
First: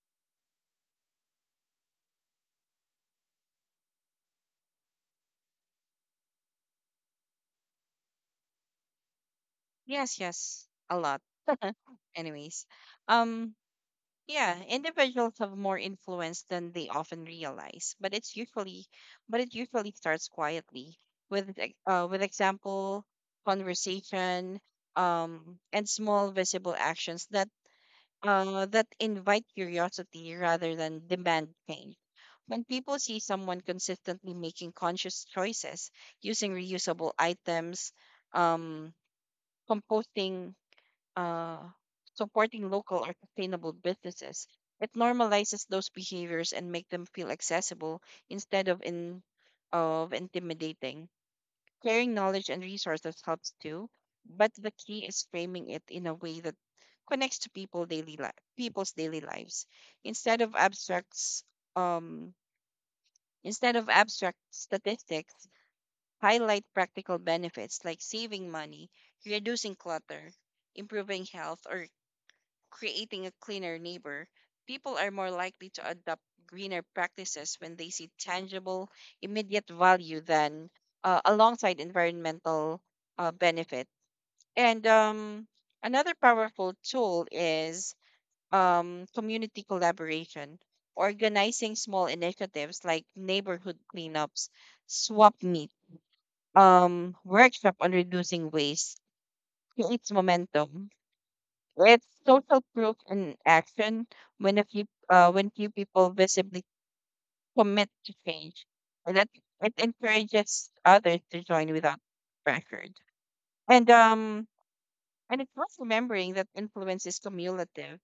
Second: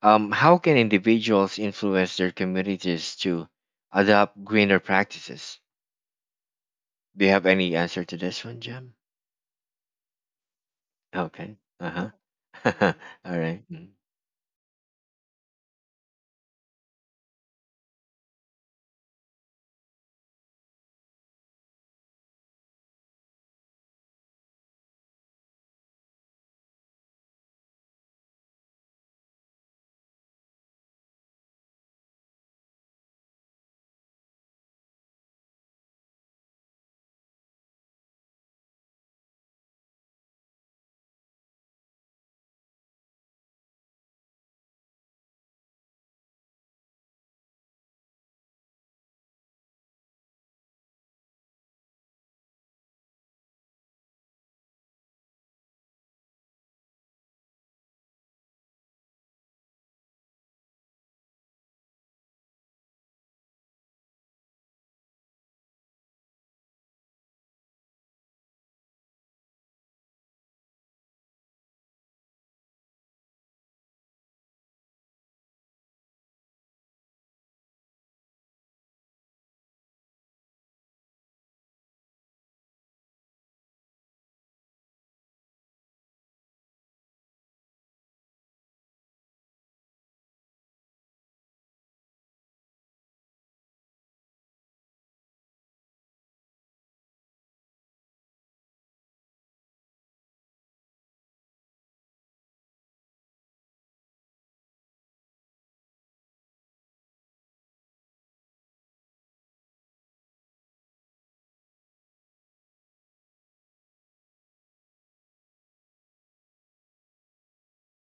How can individuals influence their communities to adopt greener practices? Do you have any answer to this one, Jim? Yes, yes. A lot. Okay. Anyways, huh. All um, right. Mm. yeah, individuals have more influence than they often realize, but it usually starts quietly with with example, conversation, and small visible actions that that invite curiosity rather than demand change. When people see someone consistently making conscious choices, using reusable items, um, composting, uh, supporting local or sustainable businesses. It normalizes those behaviors and make them feel accessible instead of intimidating. Sharing knowledge and resources helps too, but the key is framing it in a way that connects to people's daily lives instead of abstracts um instead of abstract statistics, highlight practical benefits like saving money, reducing clutter, improving health, or creating a cleaner neighbor. People are more likely to adopt greener practices when they see tangible, immediate value than alongside environmental benefit. And Another powerful tool is community collaboration. Organizing small initiatives like neighborhood cleanups, swap meet, workshop on reducing waste creates momentum. It's social proof in action. When a few when few people visibly commit to change, and that it encourages others to join without pressure. And um and it's worth remembering that influence is cumulative.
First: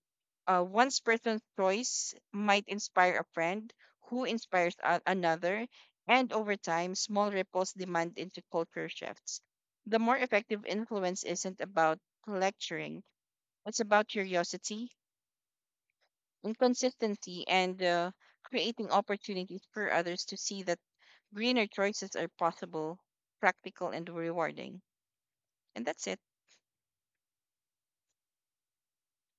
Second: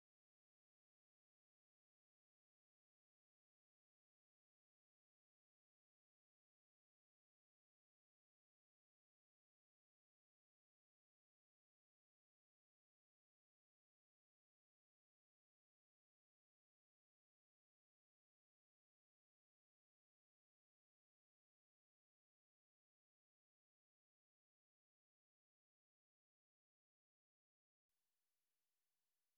One person's choice might inspire a friend who inspires another, and over time, small ripples demand into culture shifts. The more effective influence isn't about lecturing; it's about curiosity, inconsistency, and creating opportunities for others to see that greener choices are possible, practical, and rewarding. And that's it.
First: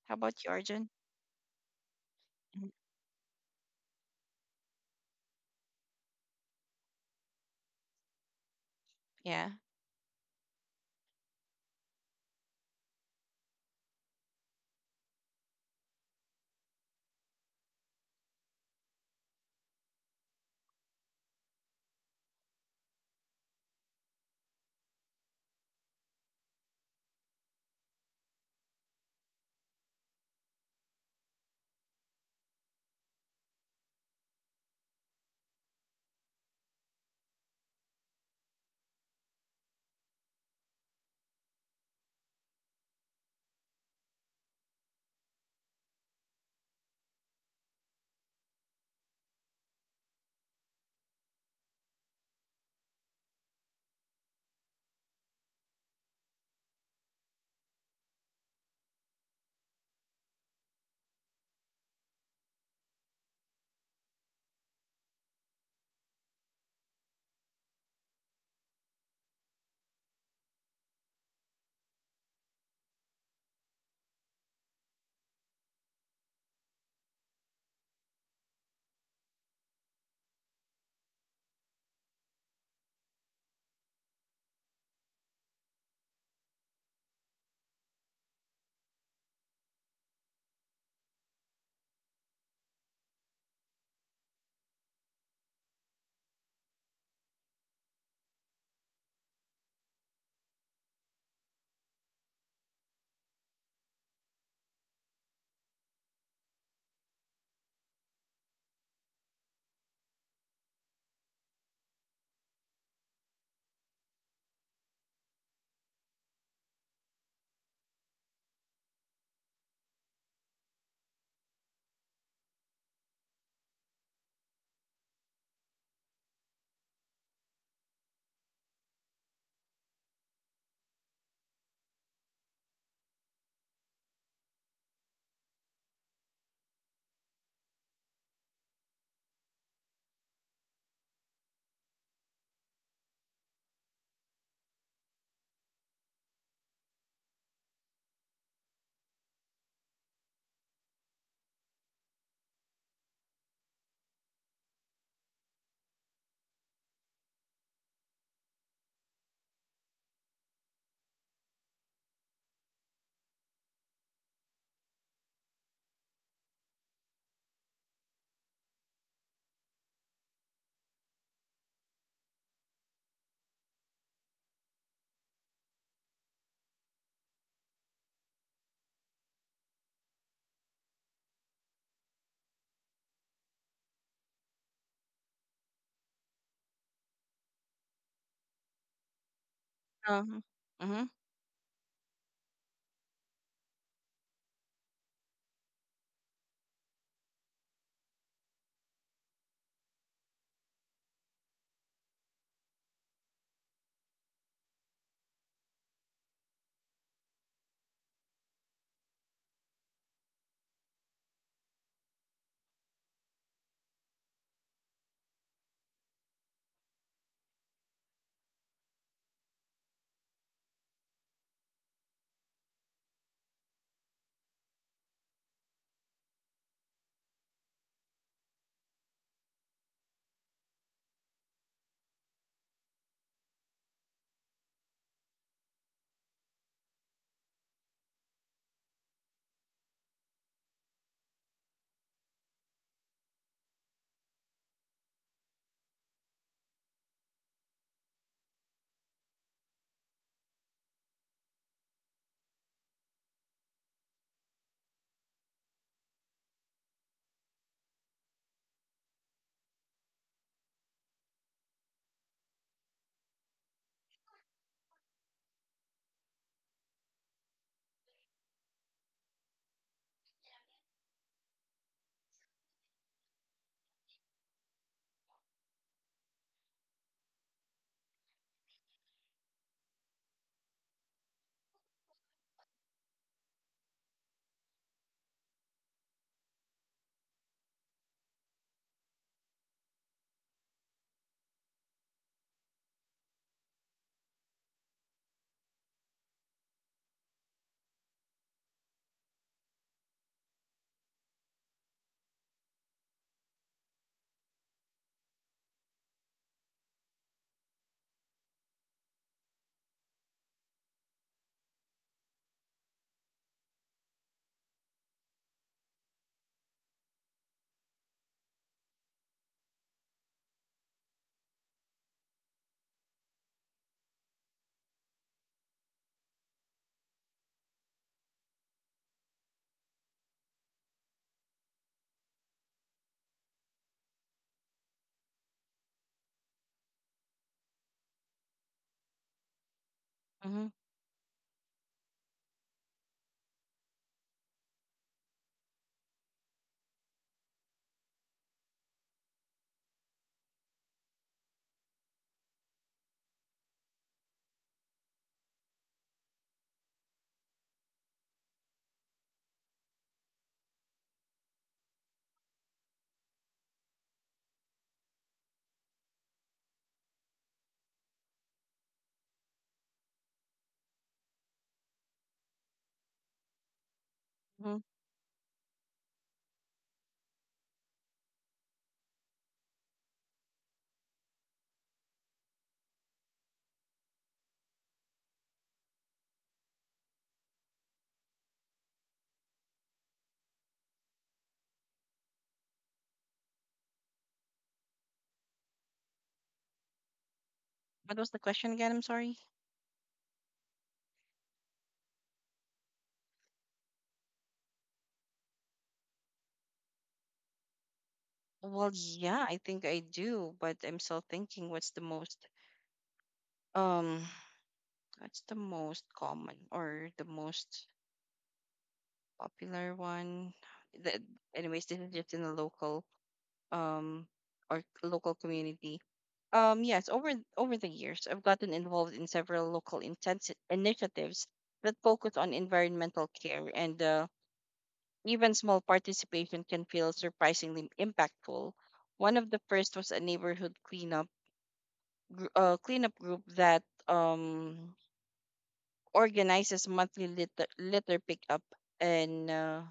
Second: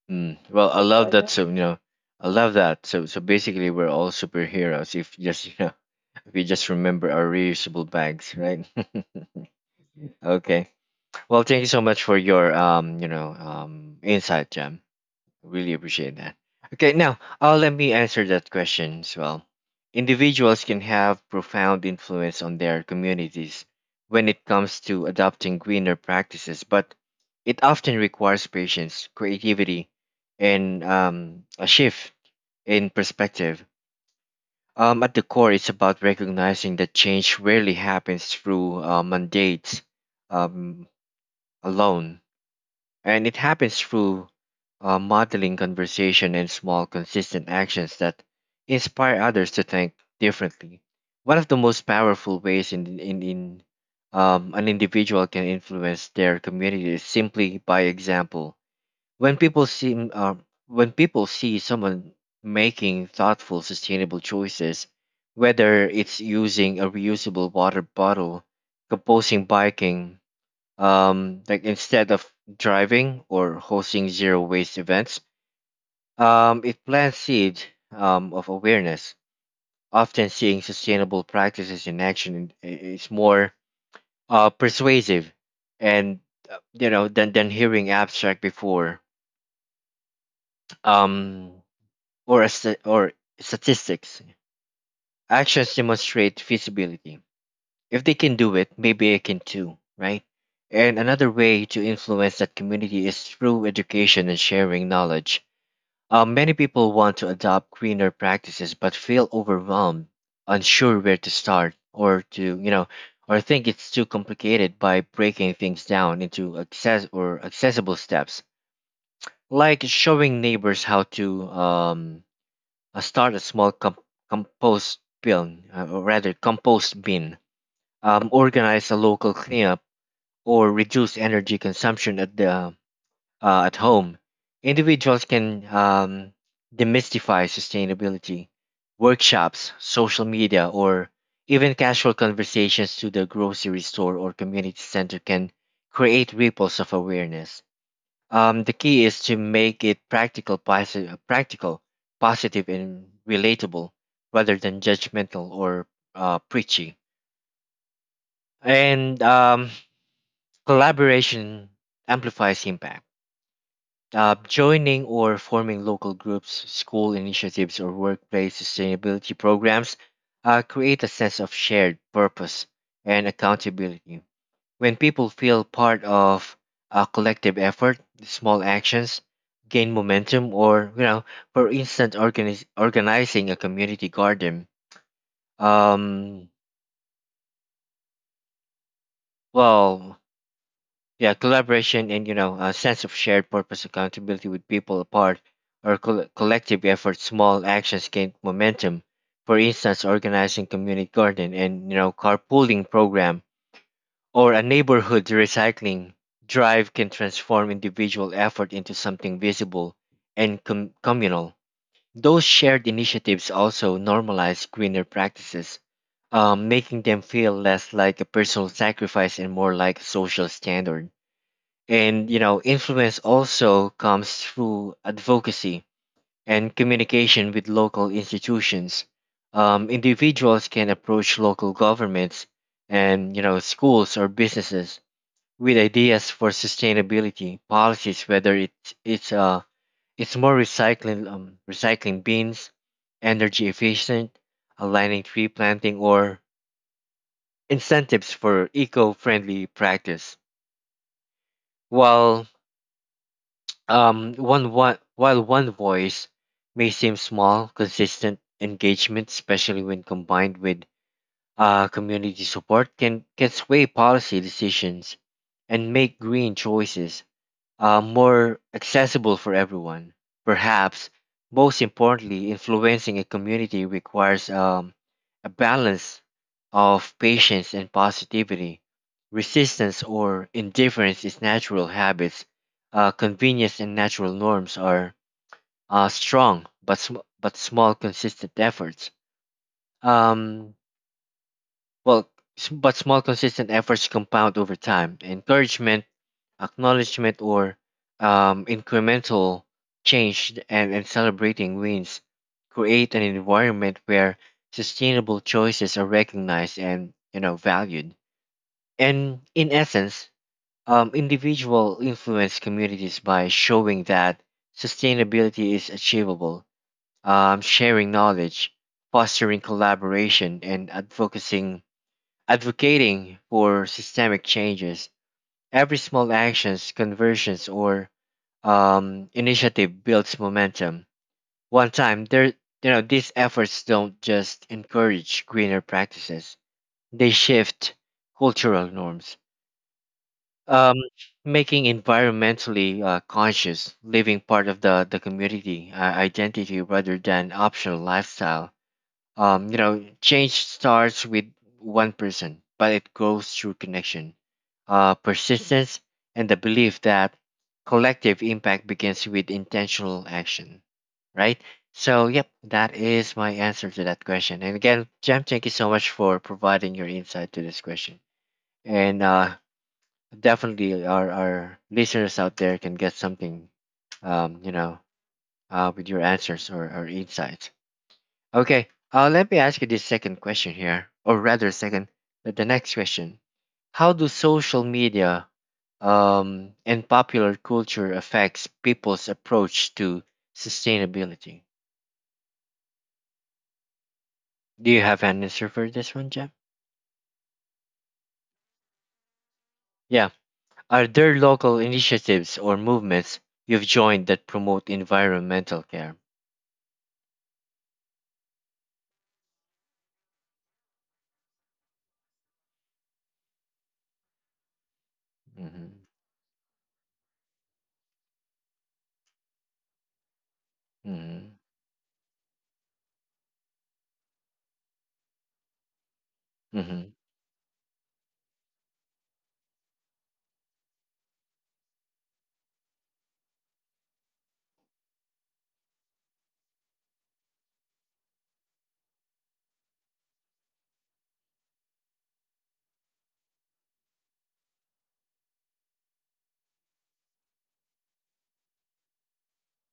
How about you, Well, I Arjun? love So that. Yeah, So you know, I love Mhm. that. So basically, we're all superheroes if just if we just remember our reusable bags, right? Yeah. Okay. Well, thank you so much for your insight, Jam. Really appreciate that. Okay, now let me answer that question as well. Individuals can have profound influence on their communities when it comes to adopting greener practices, but it often requires patience, creativity, and a shift in perspective. At the core, it's about recognizing that change rarely happens through mandates um, alone, and it happens through modeling conversation and small, consistent actions that inspire others to think differently. One of the most powerful ways in an individual can influence their community is simply by example. When people see someone making thoughtful, sustainable choices, whether it's using a reusable water bottle, composting, biking, like instead of driving, or hosting zero waste events, it plants seed of awareness. Often seeing sustainable practices in action is more persuasive, and you know, than hearing abstract before um, or statistics. Actions demonstrate feasibility. If they can do it, maybe I can too, right? And another way to influence that community is through education and sharing knowledge. Many people want to adopt greener practices but feel overwhelmed, unsure where to start, or to, you know, or think it's too complicated by breaking things down into access or accessible steps, like showing neighbors how to start a small compost bin, or rather compost bin, organize a local cleanup, or reduce energy consumption at the at home. Individuals can demystify sustainability. Workshops, social media, or even casual conversations to the grocery store or community center can create ripples of awareness. The key is to make it practical, positive, and relatable, rather than judgmental or preachy. And Collaboration amplifies impact. Joining or forming local groups, school initiatives, or workplace sustainability programs create a sense of shared purpose and accountability. When people feel part of a collective effort, small actions gain momentum. Or, you know, for instance, organizing a community garden. Um, well, Um, mm-hmm, yeah, collaboration and you know a sense of shared purpose accountability with people apart or collective effort, small actions gain momentum. For instance, organizing community garden and you know carpooling program or a neighborhood recycling drive can transform individual effort into something visible and communal. Those shared initiatives also normalize greener practices, making them feel less like a personal sacrifice and more like a social standard. And you know, influence also comes through advocacy and communication with local institutions. Individuals can approach local governments and you know schools or businesses with ideas for sustainability policies, whether it's more recycling, recycling bins, energy efficient, aligning tree planting, or incentives for eco-friendly practice. While while one voice may seem small, consistent engagement, especially when combined with community support, can sway policy decisions and make green choices more accessible for everyone. Perhaps most importantly, influencing a community requires a balance of patience and positivity. Resistance or indifference is natural habits. Convenience and natural norms are strong, but small, consistent efforts. Um, well, but small, consistent efforts compound over time. Encouragement, acknowledgement, or incremental change, and celebrating wins create an environment where sustainable choices are recognized and you know valued. And in essence, individual influence communities by showing that sustainability is achievable, sharing knowledge, fostering collaboration, and advocating for systemic changes. Every small actions, conversions, or initiative builds momentum. One time, there, you know, these efforts don't just encourage greener practices; they shift cultural norms, mm-hmm, um, making environmentally conscious living part of the community identity rather than optional lifestyle. You know, change starts with one person, but it grows through connection, persistence, and the belief that collective impact begins with intentional action, right? So, yep, that is my answer to that question. And again, Jam, thank you so much for providing your insight to this question. And definitely, our listeners out there can get something, um, you mm-hmm. know, with your answers or insights. Okay, let me ask you this second question here, or rather, second, the next question. How do social media and popular culture affects people's approach to sustainability? Do you have an answer for this one, Jeff? What was the question again? I'm sorry. Yeah. Are there local initiatives or movements you've joined that promote environmental care? Well, yeah, I think I do, but I'm still thinking um what's the Mm-hmm. most common or the most popular one. The, Mm-hmm. Anyways, this is just in a local um or local community. Mm-hmm. Yes, over the years, I've gotten involved in several local initiatives that focus on environmental care, and even small participation can feel surprisingly impactful. One of the first was a neighborhood cleanup group that um, organizes monthly litter pickup and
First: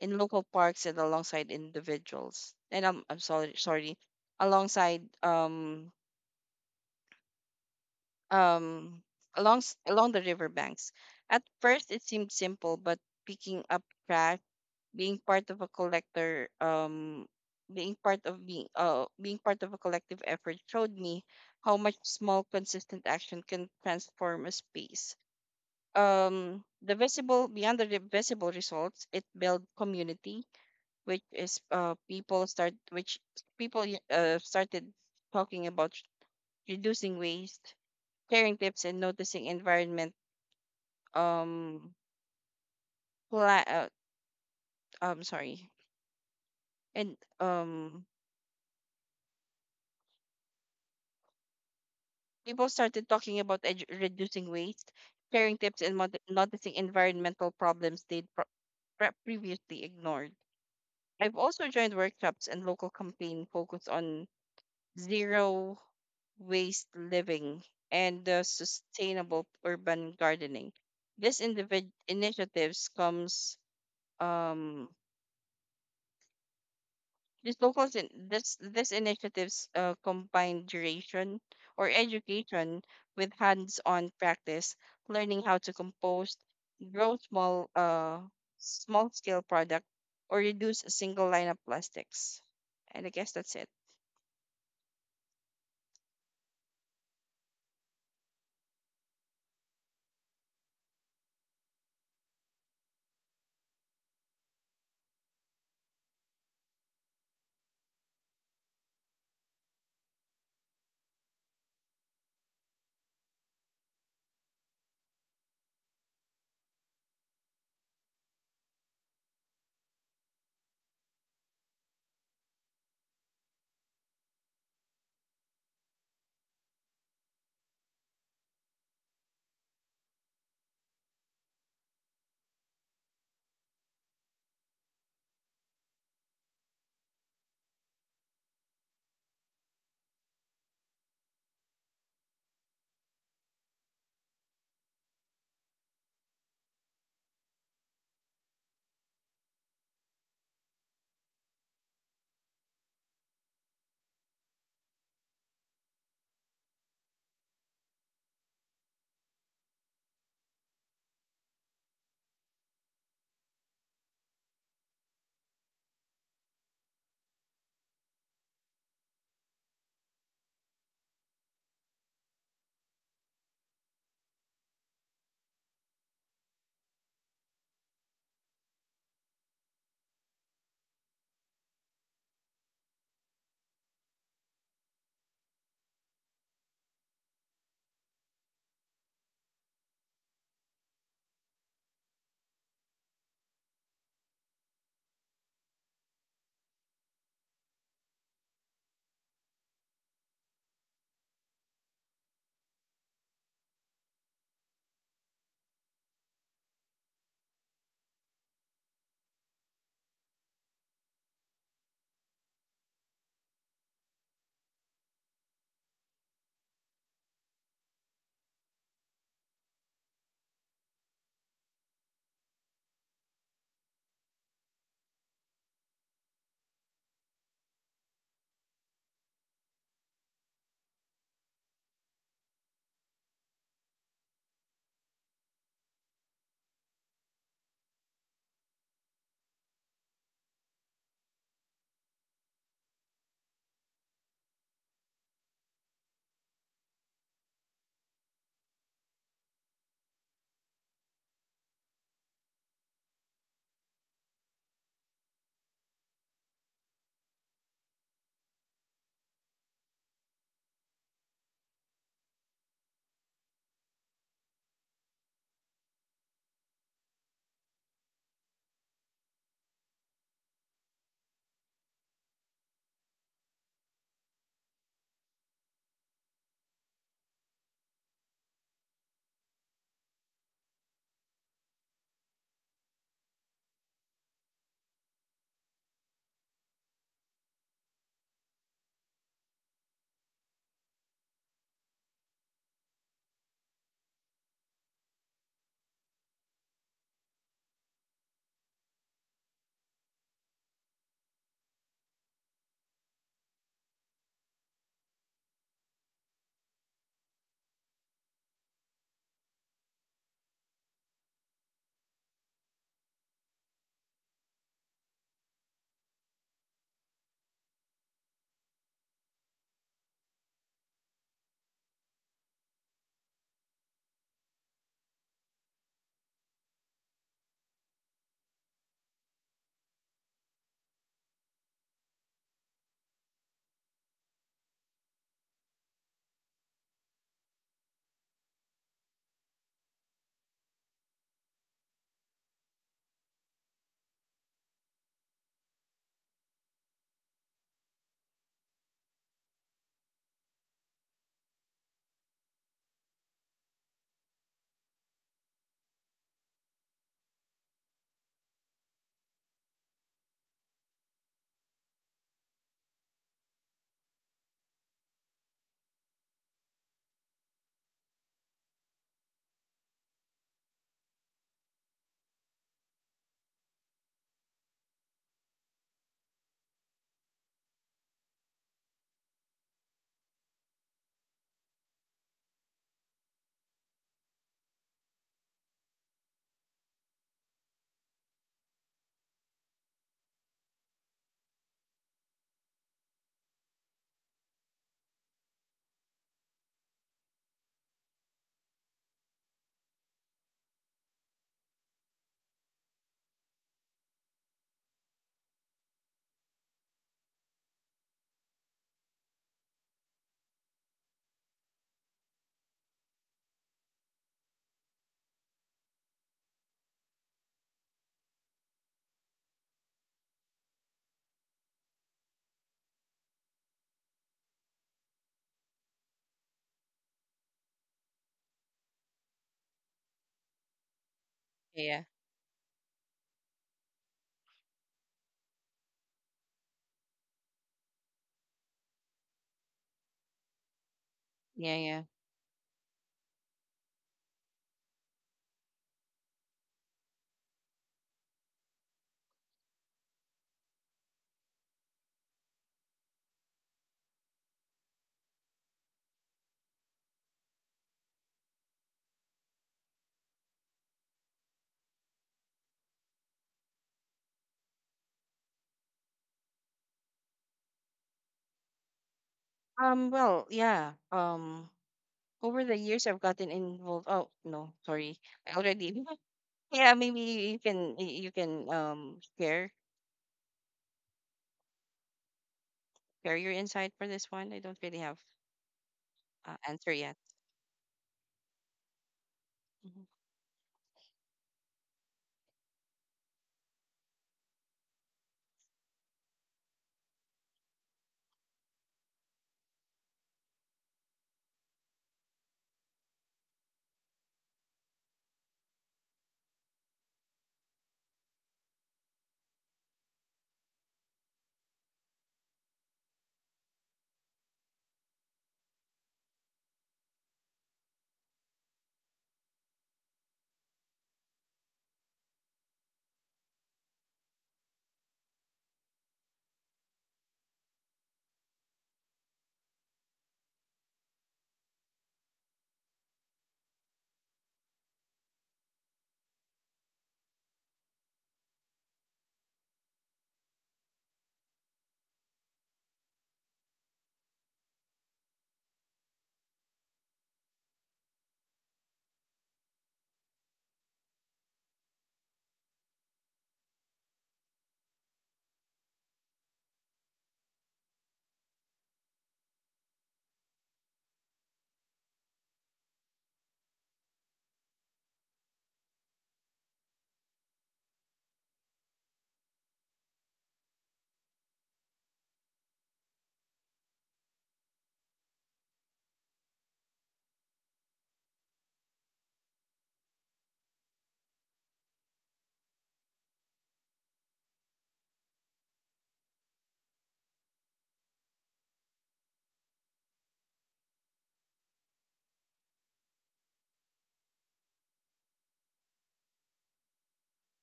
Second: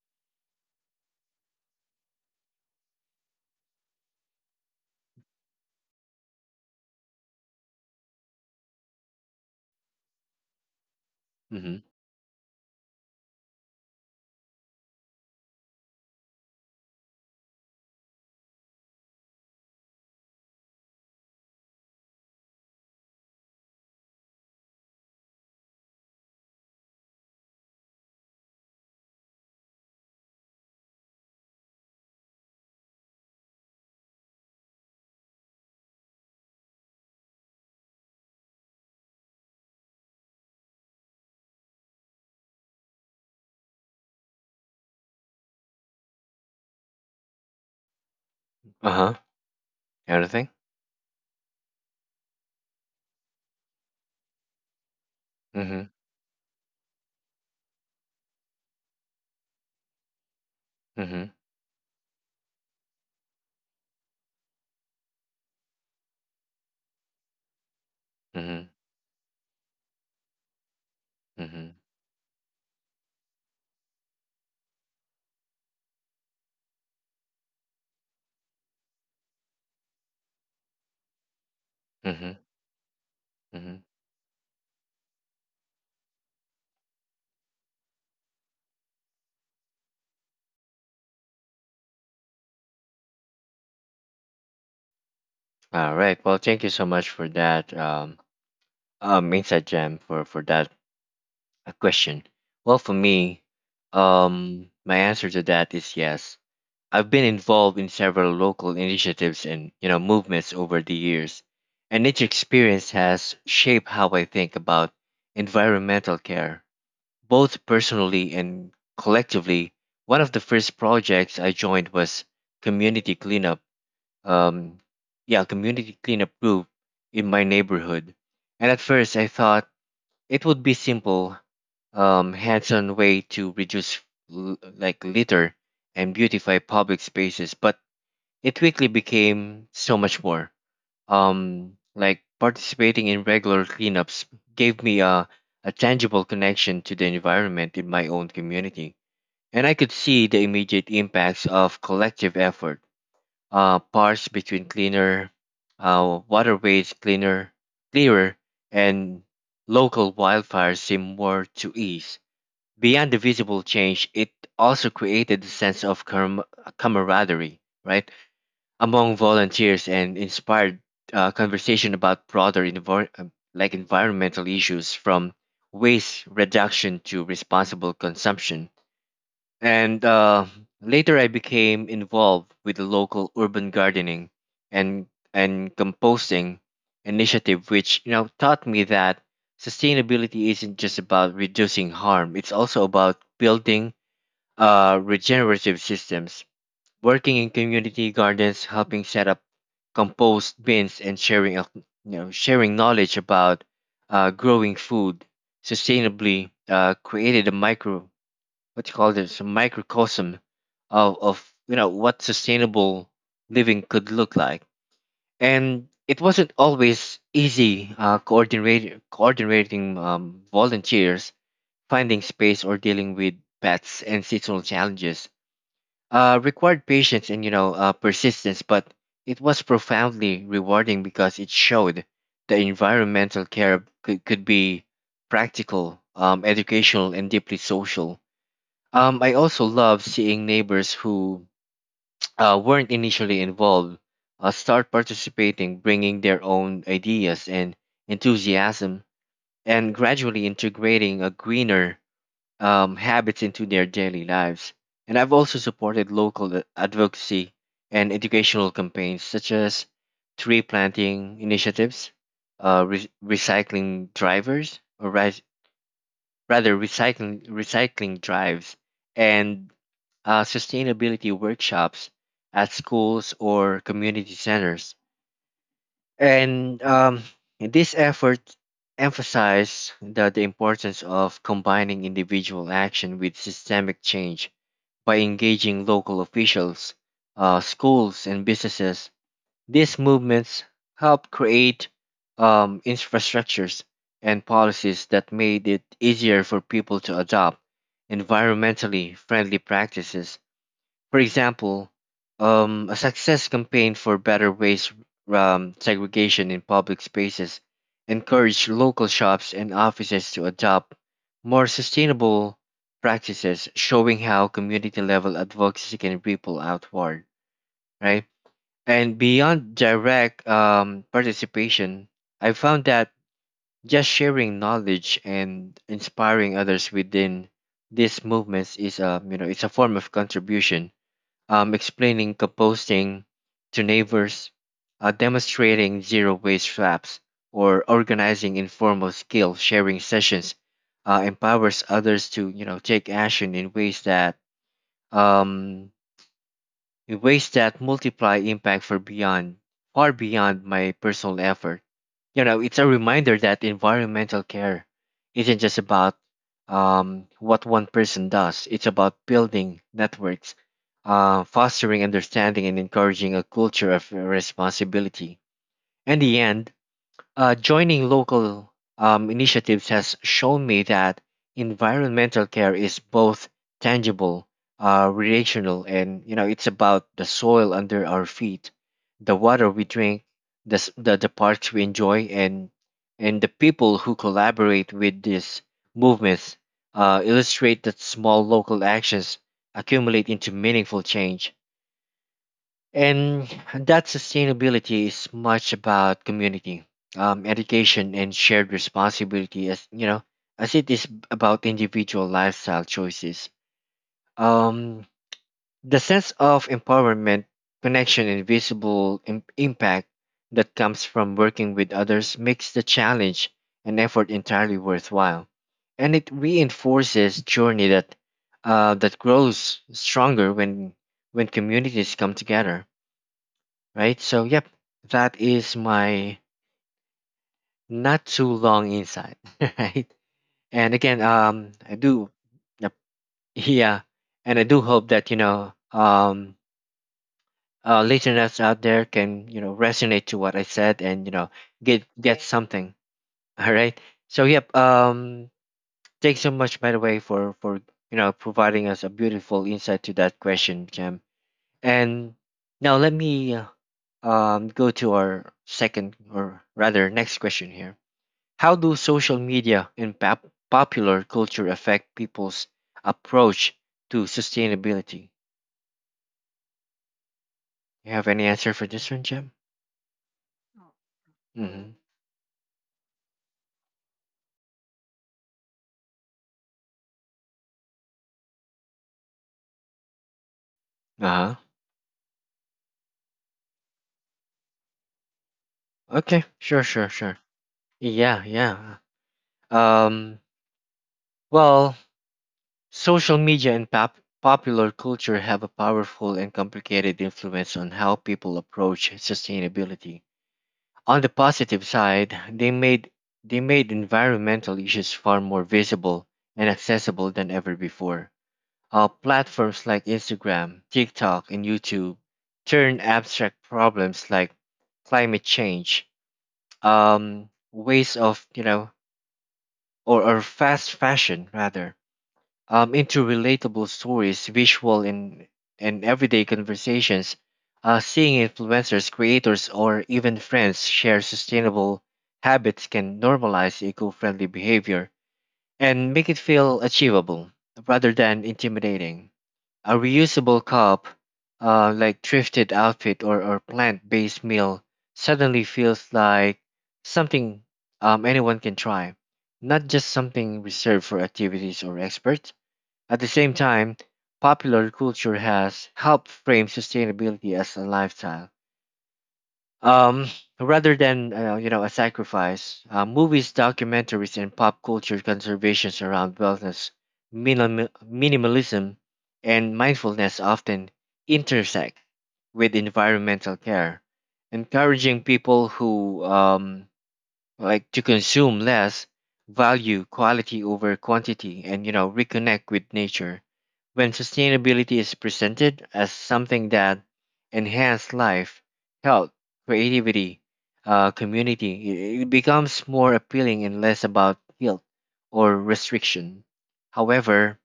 in local parks and alongside individuals. And I'm sorry, sorry, alongside um, along the riverbanks. At Mm-hmm. first, it seemed simple, but picking up trash, being part of a collector, being part of being being part of a collective effort showed me how much small, consistent action can transform a space. The visible beyond the re- visible results, it built community, which is people start which people y- started talking about reducing waste, sharing tips, and noticing environment um pla- sorry and Uh-huh. Anything? people started talking about reducing waste, sharing tips, Mm-hmm. and noticing environmental problems they'd previously ignored. Mm-hmm. I've also joined workshops and local campaign focused on zero waste living and Mm-hmm. sustainable urban gardening. These Mm-hmm. individ- initiatives comes um These locals in this this initiatives combine duration or Mm-hmm. education with Mm-hmm. hands-on practice, learning how to compose, grow small-scale product, or reduce a single line of plastics. And I guess that's it. All right. Well, thank you so much for that insight, Jam, for that question. Well, for me, my answer to that is yes. I've been involved in several local initiatives and you know movements over the years, and each experience has shaped how I think about environmental care, both personally and collectively. One of the first projects I joined was community cleanup. um, yeah, community cleanup group in my neighborhood. And at first, I thought it would be simple, hands-on way to reduce like litter and beautify public spaces. But it quickly became so much more. Like participating in regular cleanups gave me a tangible connection to the environment in my own community, and I could see the immediate impacts of collective effort, parts between cleaner waterways, cleaner, clearer, and local wildfires seem more to ease. Beyond the visible change, it also created a sense of camaraderie, right, among volunteers, and inspired conversation about broader like environmental issues, from waste reduction to responsible consumption. And later I became involved with the local urban gardening and composting initiative, which you know taught me that sustainability isn't just about reducing harm. It's also about building regenerative systems. Working in community gardens, helping set up compost bins, and sharing you know sharing knowledge about growing food sustainably created a micro, what you call this, a microcosm of you know what sustainable living could look like. And it wasn't always easy. Coordinating volunteers, finding space, or dealing with pets and seasonal challenges required patience and you know persistence, but it was profoundly rewarding because it showed that environmental care could be practical, educational, and deeply social. I also love seeing neighbors who weren't initially involved start participating, bringing their own ideas and enthusiasm, and gradually integrating a greener habits into their daily lives. And I've also supported local advocacy and educational campaigns such as tree planting initiatives, recycling drivers, or rather recycling drives, and sustainability workshops at schools or community centers. And This effort emphasized the importance of combining individual action with systemic change. By engaging local officials, schools, and businesses, these movements help create infrastructures and policies that made it easier for people to adopt environmentally friendly practices. For example, a success campaign for better waste segregation in public spaces encouraged local shops and offices to adopt more sustainable practices, showing how community level advocacy can ripple outward, right? And beyond direct participation, I found that just sharing knowledge and inspiring others within these movements is a you know it's a form of contribution. Explaining composting to neighbors, demonstrating zero waste traps, or organizing informal skill sharing sessions empowers others to you know take action um, in ways that multiply impact for beyond far beyond my personal effort. You know, it's a reminder that environmental care isn't just about what one person does. It's about building networks, fostering understanding, and encouraging a culture of responsibility. In the end, joining local initiatives has shown me that environmental care is both tangible, relational, and you know it's about the soil under our feet, the water we drink, the parks we enjoy, and the people who collaborate with these movements illustrate that small local actions accumulate into meaningful change. And that sustainability is much about community, education, and shared responsibility, as you know, as it is about individual lifestyle choices. Um, the sense of empowerment, connection, and visible impact that comes from working with others makes the challenge and effort entirely worthwhile, and it reinforces journey that that grows stronger when communities come together, right? So, yep, that is my not too long insight, right? And again, I Yeah. do, yep, yeah, and I do hope that listeners out there can resonate to what I said, and Yeah. Yeah. get Right. something, all right? So, yep, thanks so much, by the way, for providing us a beautiful insight to that question, Jam. And now let me go to our second, or rather next question here. How do social media and popular culture affect people's approach to sustainability? You have any answer for this one, Jim? Well, yeah. Mm-hmm. Over the years, I've gotten involved. Oh no, sorry, I already. Yeah, maybe you can share Uh-huh. share your insight for this one. I don't really have Okay. Sure, answer sure, yet. sure. Yeah, yeah. Mhm. Um, well, social media and popular culture have a powerful and complicated influence on how people approach sustainability. On the positive side, they made environmental issues far more visible and accessible than ever before. Platforms like Instagram, TikTok, and YouTube turn abstract problems like climate change, ways of, you know, or fast fashion rather, into relatable stories, visual, and everyday conversations. Seeing influencers, creators, or even friends share sustainable habits can normalize eco friendly behavior and make it feel achievable rather than intimidating. A reusable cup, like thrifted outfit, or plant-based meal suddenly feels like something anyone can try, not just something reserved for activities or experts. At the same time, popular culture has helped frame sustainability as a lifestyle, um, rather than a sacrifice. Movies, documentaries, and pop culture conservations around wellness, minimalism, and mindfulness often intersect with environmental care, encouraging people who like to consume less, value quality over quantity, and, reconnect with nature. When sustainability is presented as something that enhances life, health, creativity, community, it becomes more appealing and less about guilt or restriction. However,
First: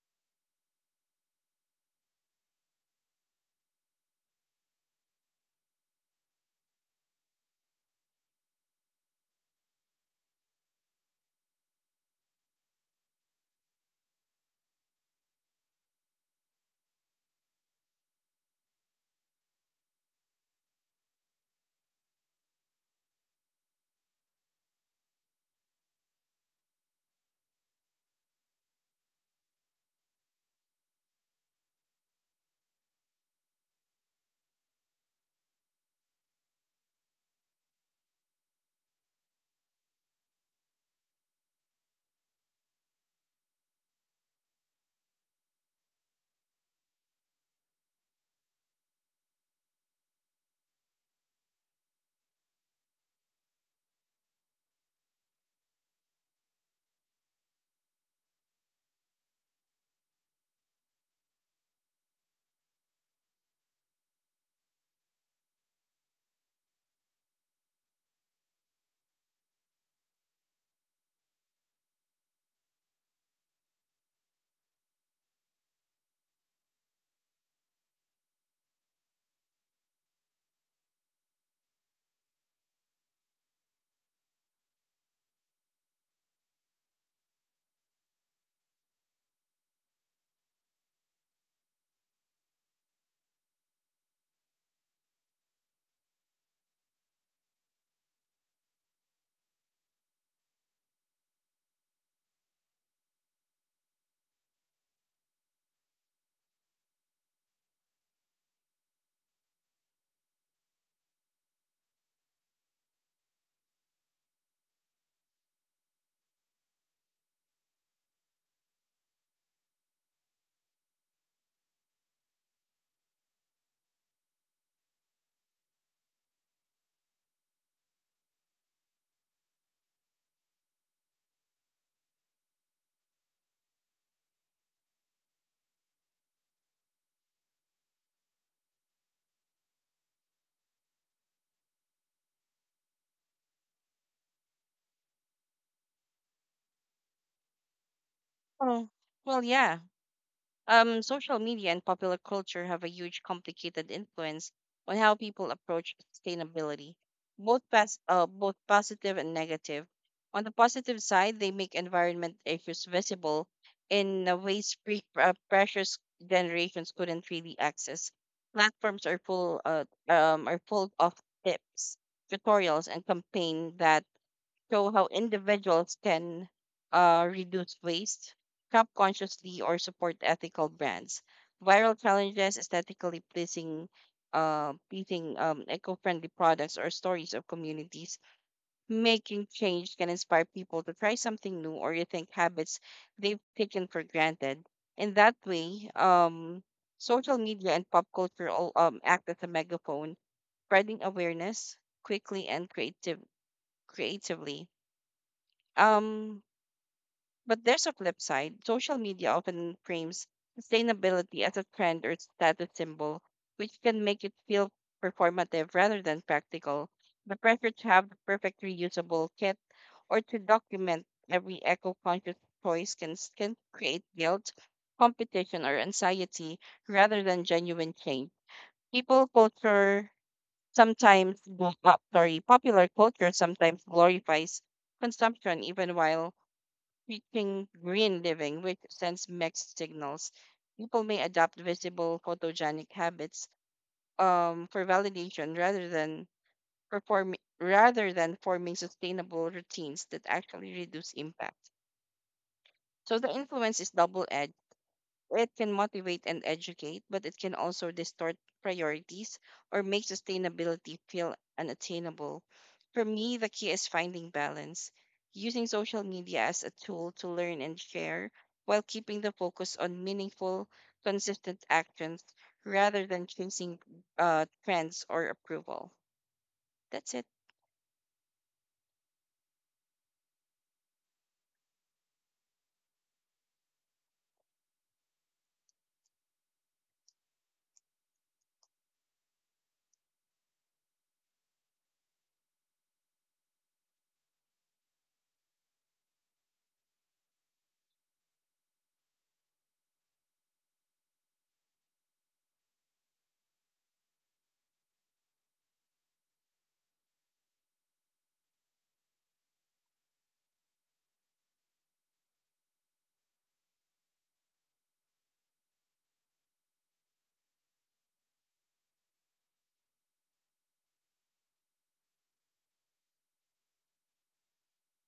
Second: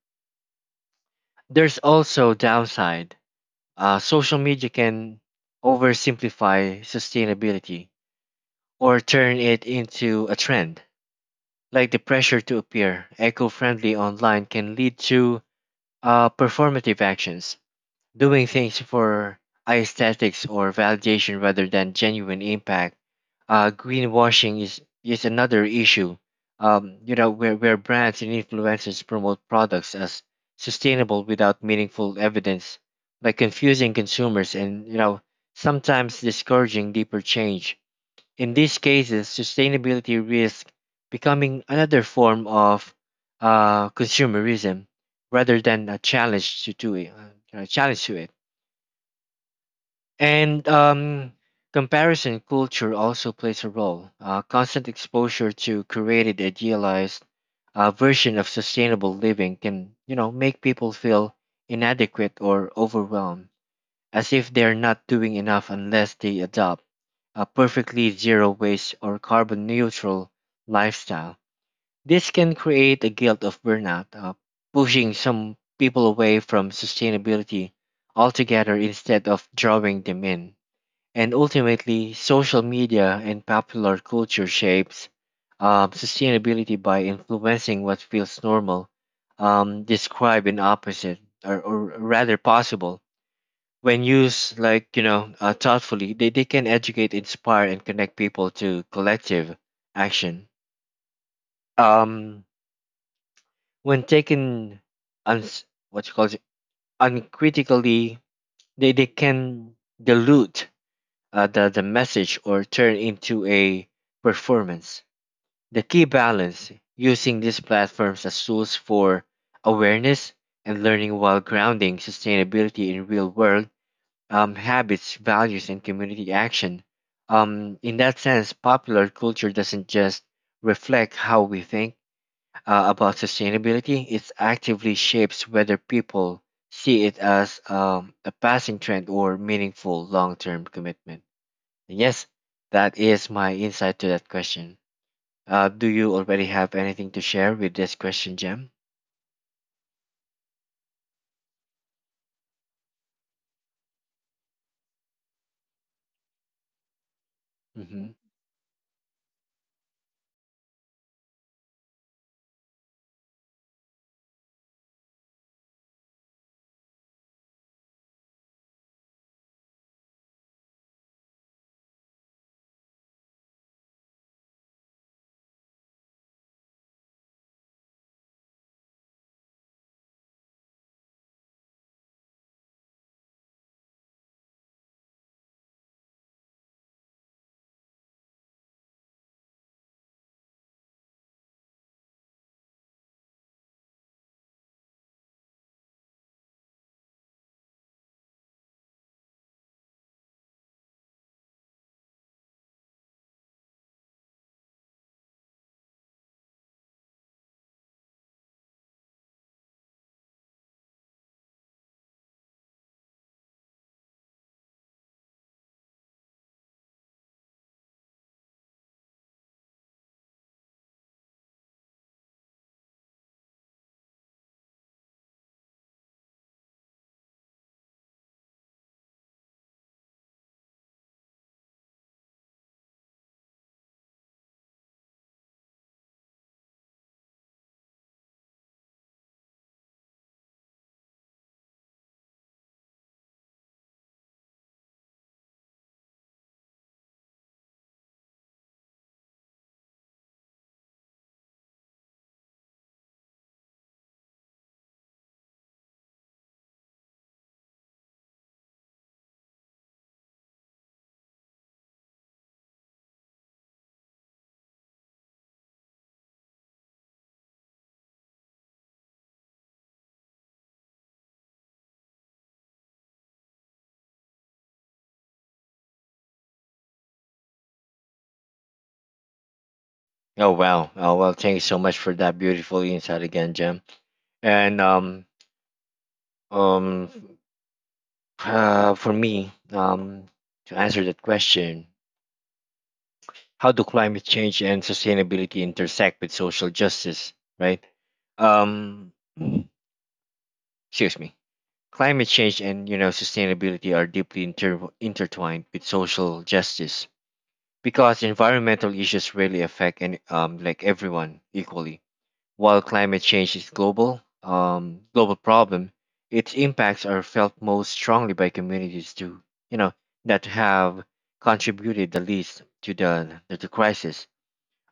there's also downside. Social media can oversimplify sustainability or turn it into a trend, like the pressure to appear eco friendly online can lead to performative actions, doing things for aesthetics or validation rather than genuine impact. Greenwashing is another issue, where, brands and influencers promote products as sustainable without meaningful evidence, like confusing consumers and, sometimes discouraging deeper change. In these cases, sustainability risks becoming another form of consumerism rather than a challenge to do it, a challenge to it. And comparison culture also plays a role. Constant exposure to created, idealized version of sustainable living can, make people feel inadequate or overwhelmed, as if they're not doing enough unless they adopt a perfectly zero waste or carbon neutral lifestyle. This can create a guilt of burnout, pushing some people away from sustainability altogether instead of drawing them in. And ultimately, social media and popular culture shapes sustainability by influencing what feels normal, describe an opposite, or rather possible. When used like, thoughtfully, they can educate, inspire, and connect people to collective action. um when taken uns what you call it uncritically, they can dilute the message or turn into a performance. The key balance, using these platforms as tools for awareness and learning while grounding sustainability in real world habits, values, and community action. In that sense, popular culture doesn't just reflect how we think about sustainability, it actively shapes whether people see it as a passing trend or meaningful long term commitment. Yes, that is my insight to that question. Do you already have anything to share with this question, Jem? Oh, well, yeah. Social media and popular culture have a huge, complicated influence on how people approach sustainability, both Hmm. Both positive and negative. On the positive side, they make environment issues visible in ways precious generations couldn't really access. Platforms are full of tips, tutorials, and campaign that show how individuals can reduce waste, shop consciously, or support ethical brands. Viral challenges, pleasing eco-friendly products, or stories of communities making change can inspire people to try something new or rethink habits they've taken for granted. In that way, social media and pop culture all act as a megaphone, spreading awareness quickly and creatively. Um, but there's a flip side. Social media often frames sustainability as a trend or status symbol, which can make it feel performative rather than practical. The pressure to have the perfect reusable kit or to document every eco conscious choice can create guilt, competition, or anxiety rather than genuine change. People culture sometimes, sorry, Popular culture sometimes glorifies consumption even while teaching green living, which sends mixed signals. People may adopt visible photogenic habits for validation perform rather than forming sustainable routines that actually reduce impact. So the influence is double-edged. It can motivate and educate, but it can also distort priorities or make sustainability feel unattainable. For me, the key is finding balance, using social media as a tool to learn and share while keeping the focus on meaningful, consistent actions rather than chasing trends or approval. That's it. Oh, wow! Oh well, thank you so much for that beautiful insight again, Jem. And um, for me, to answer that question, how do climate change and sustainability intersect with social justice? Right? Um, Excuse me. Climate change and, sustainability are deeply intertwined with social justice, because environmental issues really affect and, like everyone equally. While climate change is global problem, its impacts are felt most strongly by communities to you know that have contributed the least to the crisis.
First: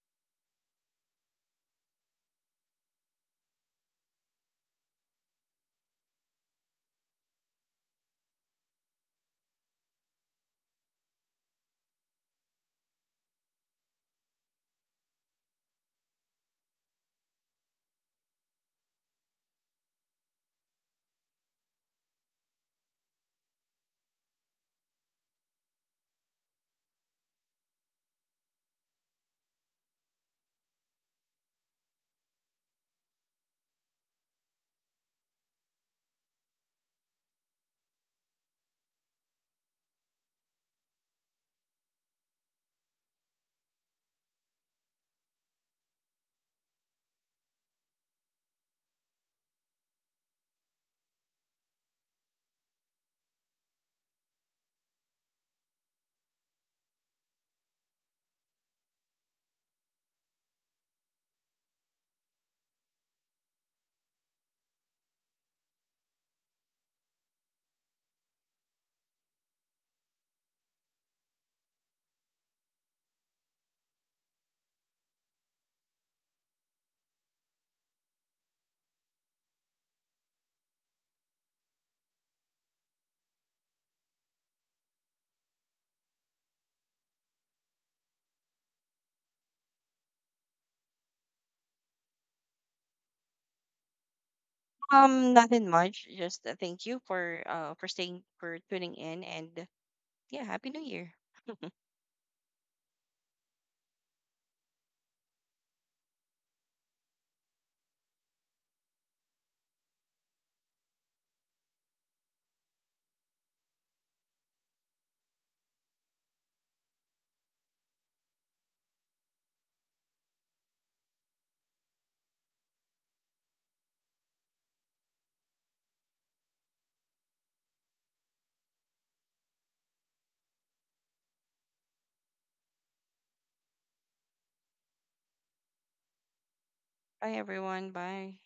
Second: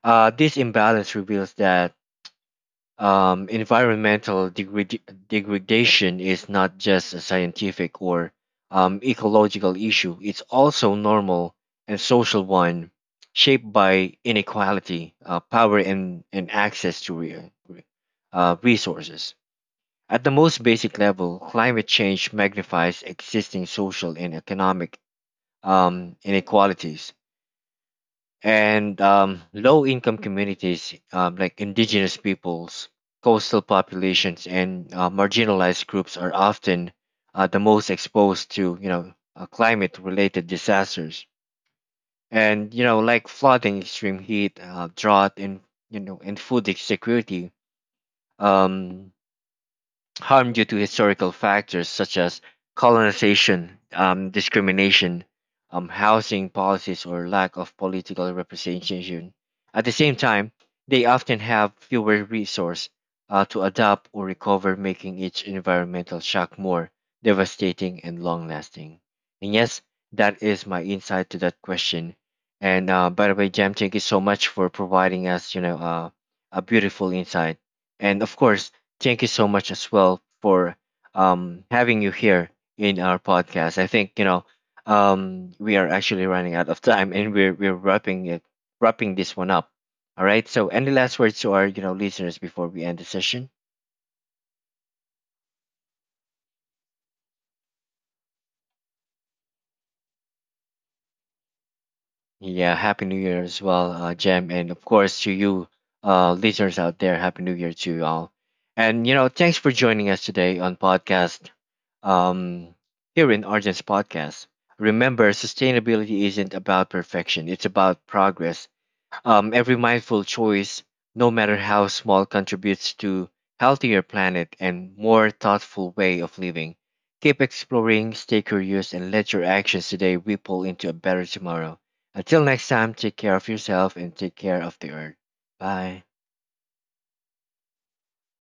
This imbalance reveals that environmental degradation is not just a scientific or ecological issue, it's also normal and social one, shaped by inequality, power, and access to resources. At the most basic level, climate change magnifies existing social and economic inequalities. And Low income communities, like indigenous peoples, coastal populations, and marginalized groups, are often the most exposed to, climate related disasters, and, like flooding, extreme heat, drought, and, food insecurity. um, Harm due to historical factors such as colonization, discrimination, housing policies, or lack of political representation. At the same time, they often have fewer resources to adapt or recover, making each environmental shock more devastating and long lasting. And yes, that is my insight to that question. And, by the way, Jam, thank you so much for providing us, a beautiful insight. And of course, thank you so much as well for having you here in our podcast. I think, we are actually running out of time, and we're wrapping this one up. All right. So, any last words to our, listeners before we end the session? Nothing much. Just thank you for staying, for tuning in, and yeah, happy new year. Yeah, Happy New Year as well, Jem, and of course to you, listeners out there, Happy New Year to you all. And, thanks for joining us today on podcast. Um, Here in Argent's podcast, remember sustainability isn't about perfection; it's about progress. Every mindful choice, no matter how small, contributes to healthier planet and more thoughtful way of living. Keep exploring, stay curious, and let your actions today ripple into a better tomorrow. Until next time, take care of yourself and take care of the earth. Bye. Bye everyone. Bye.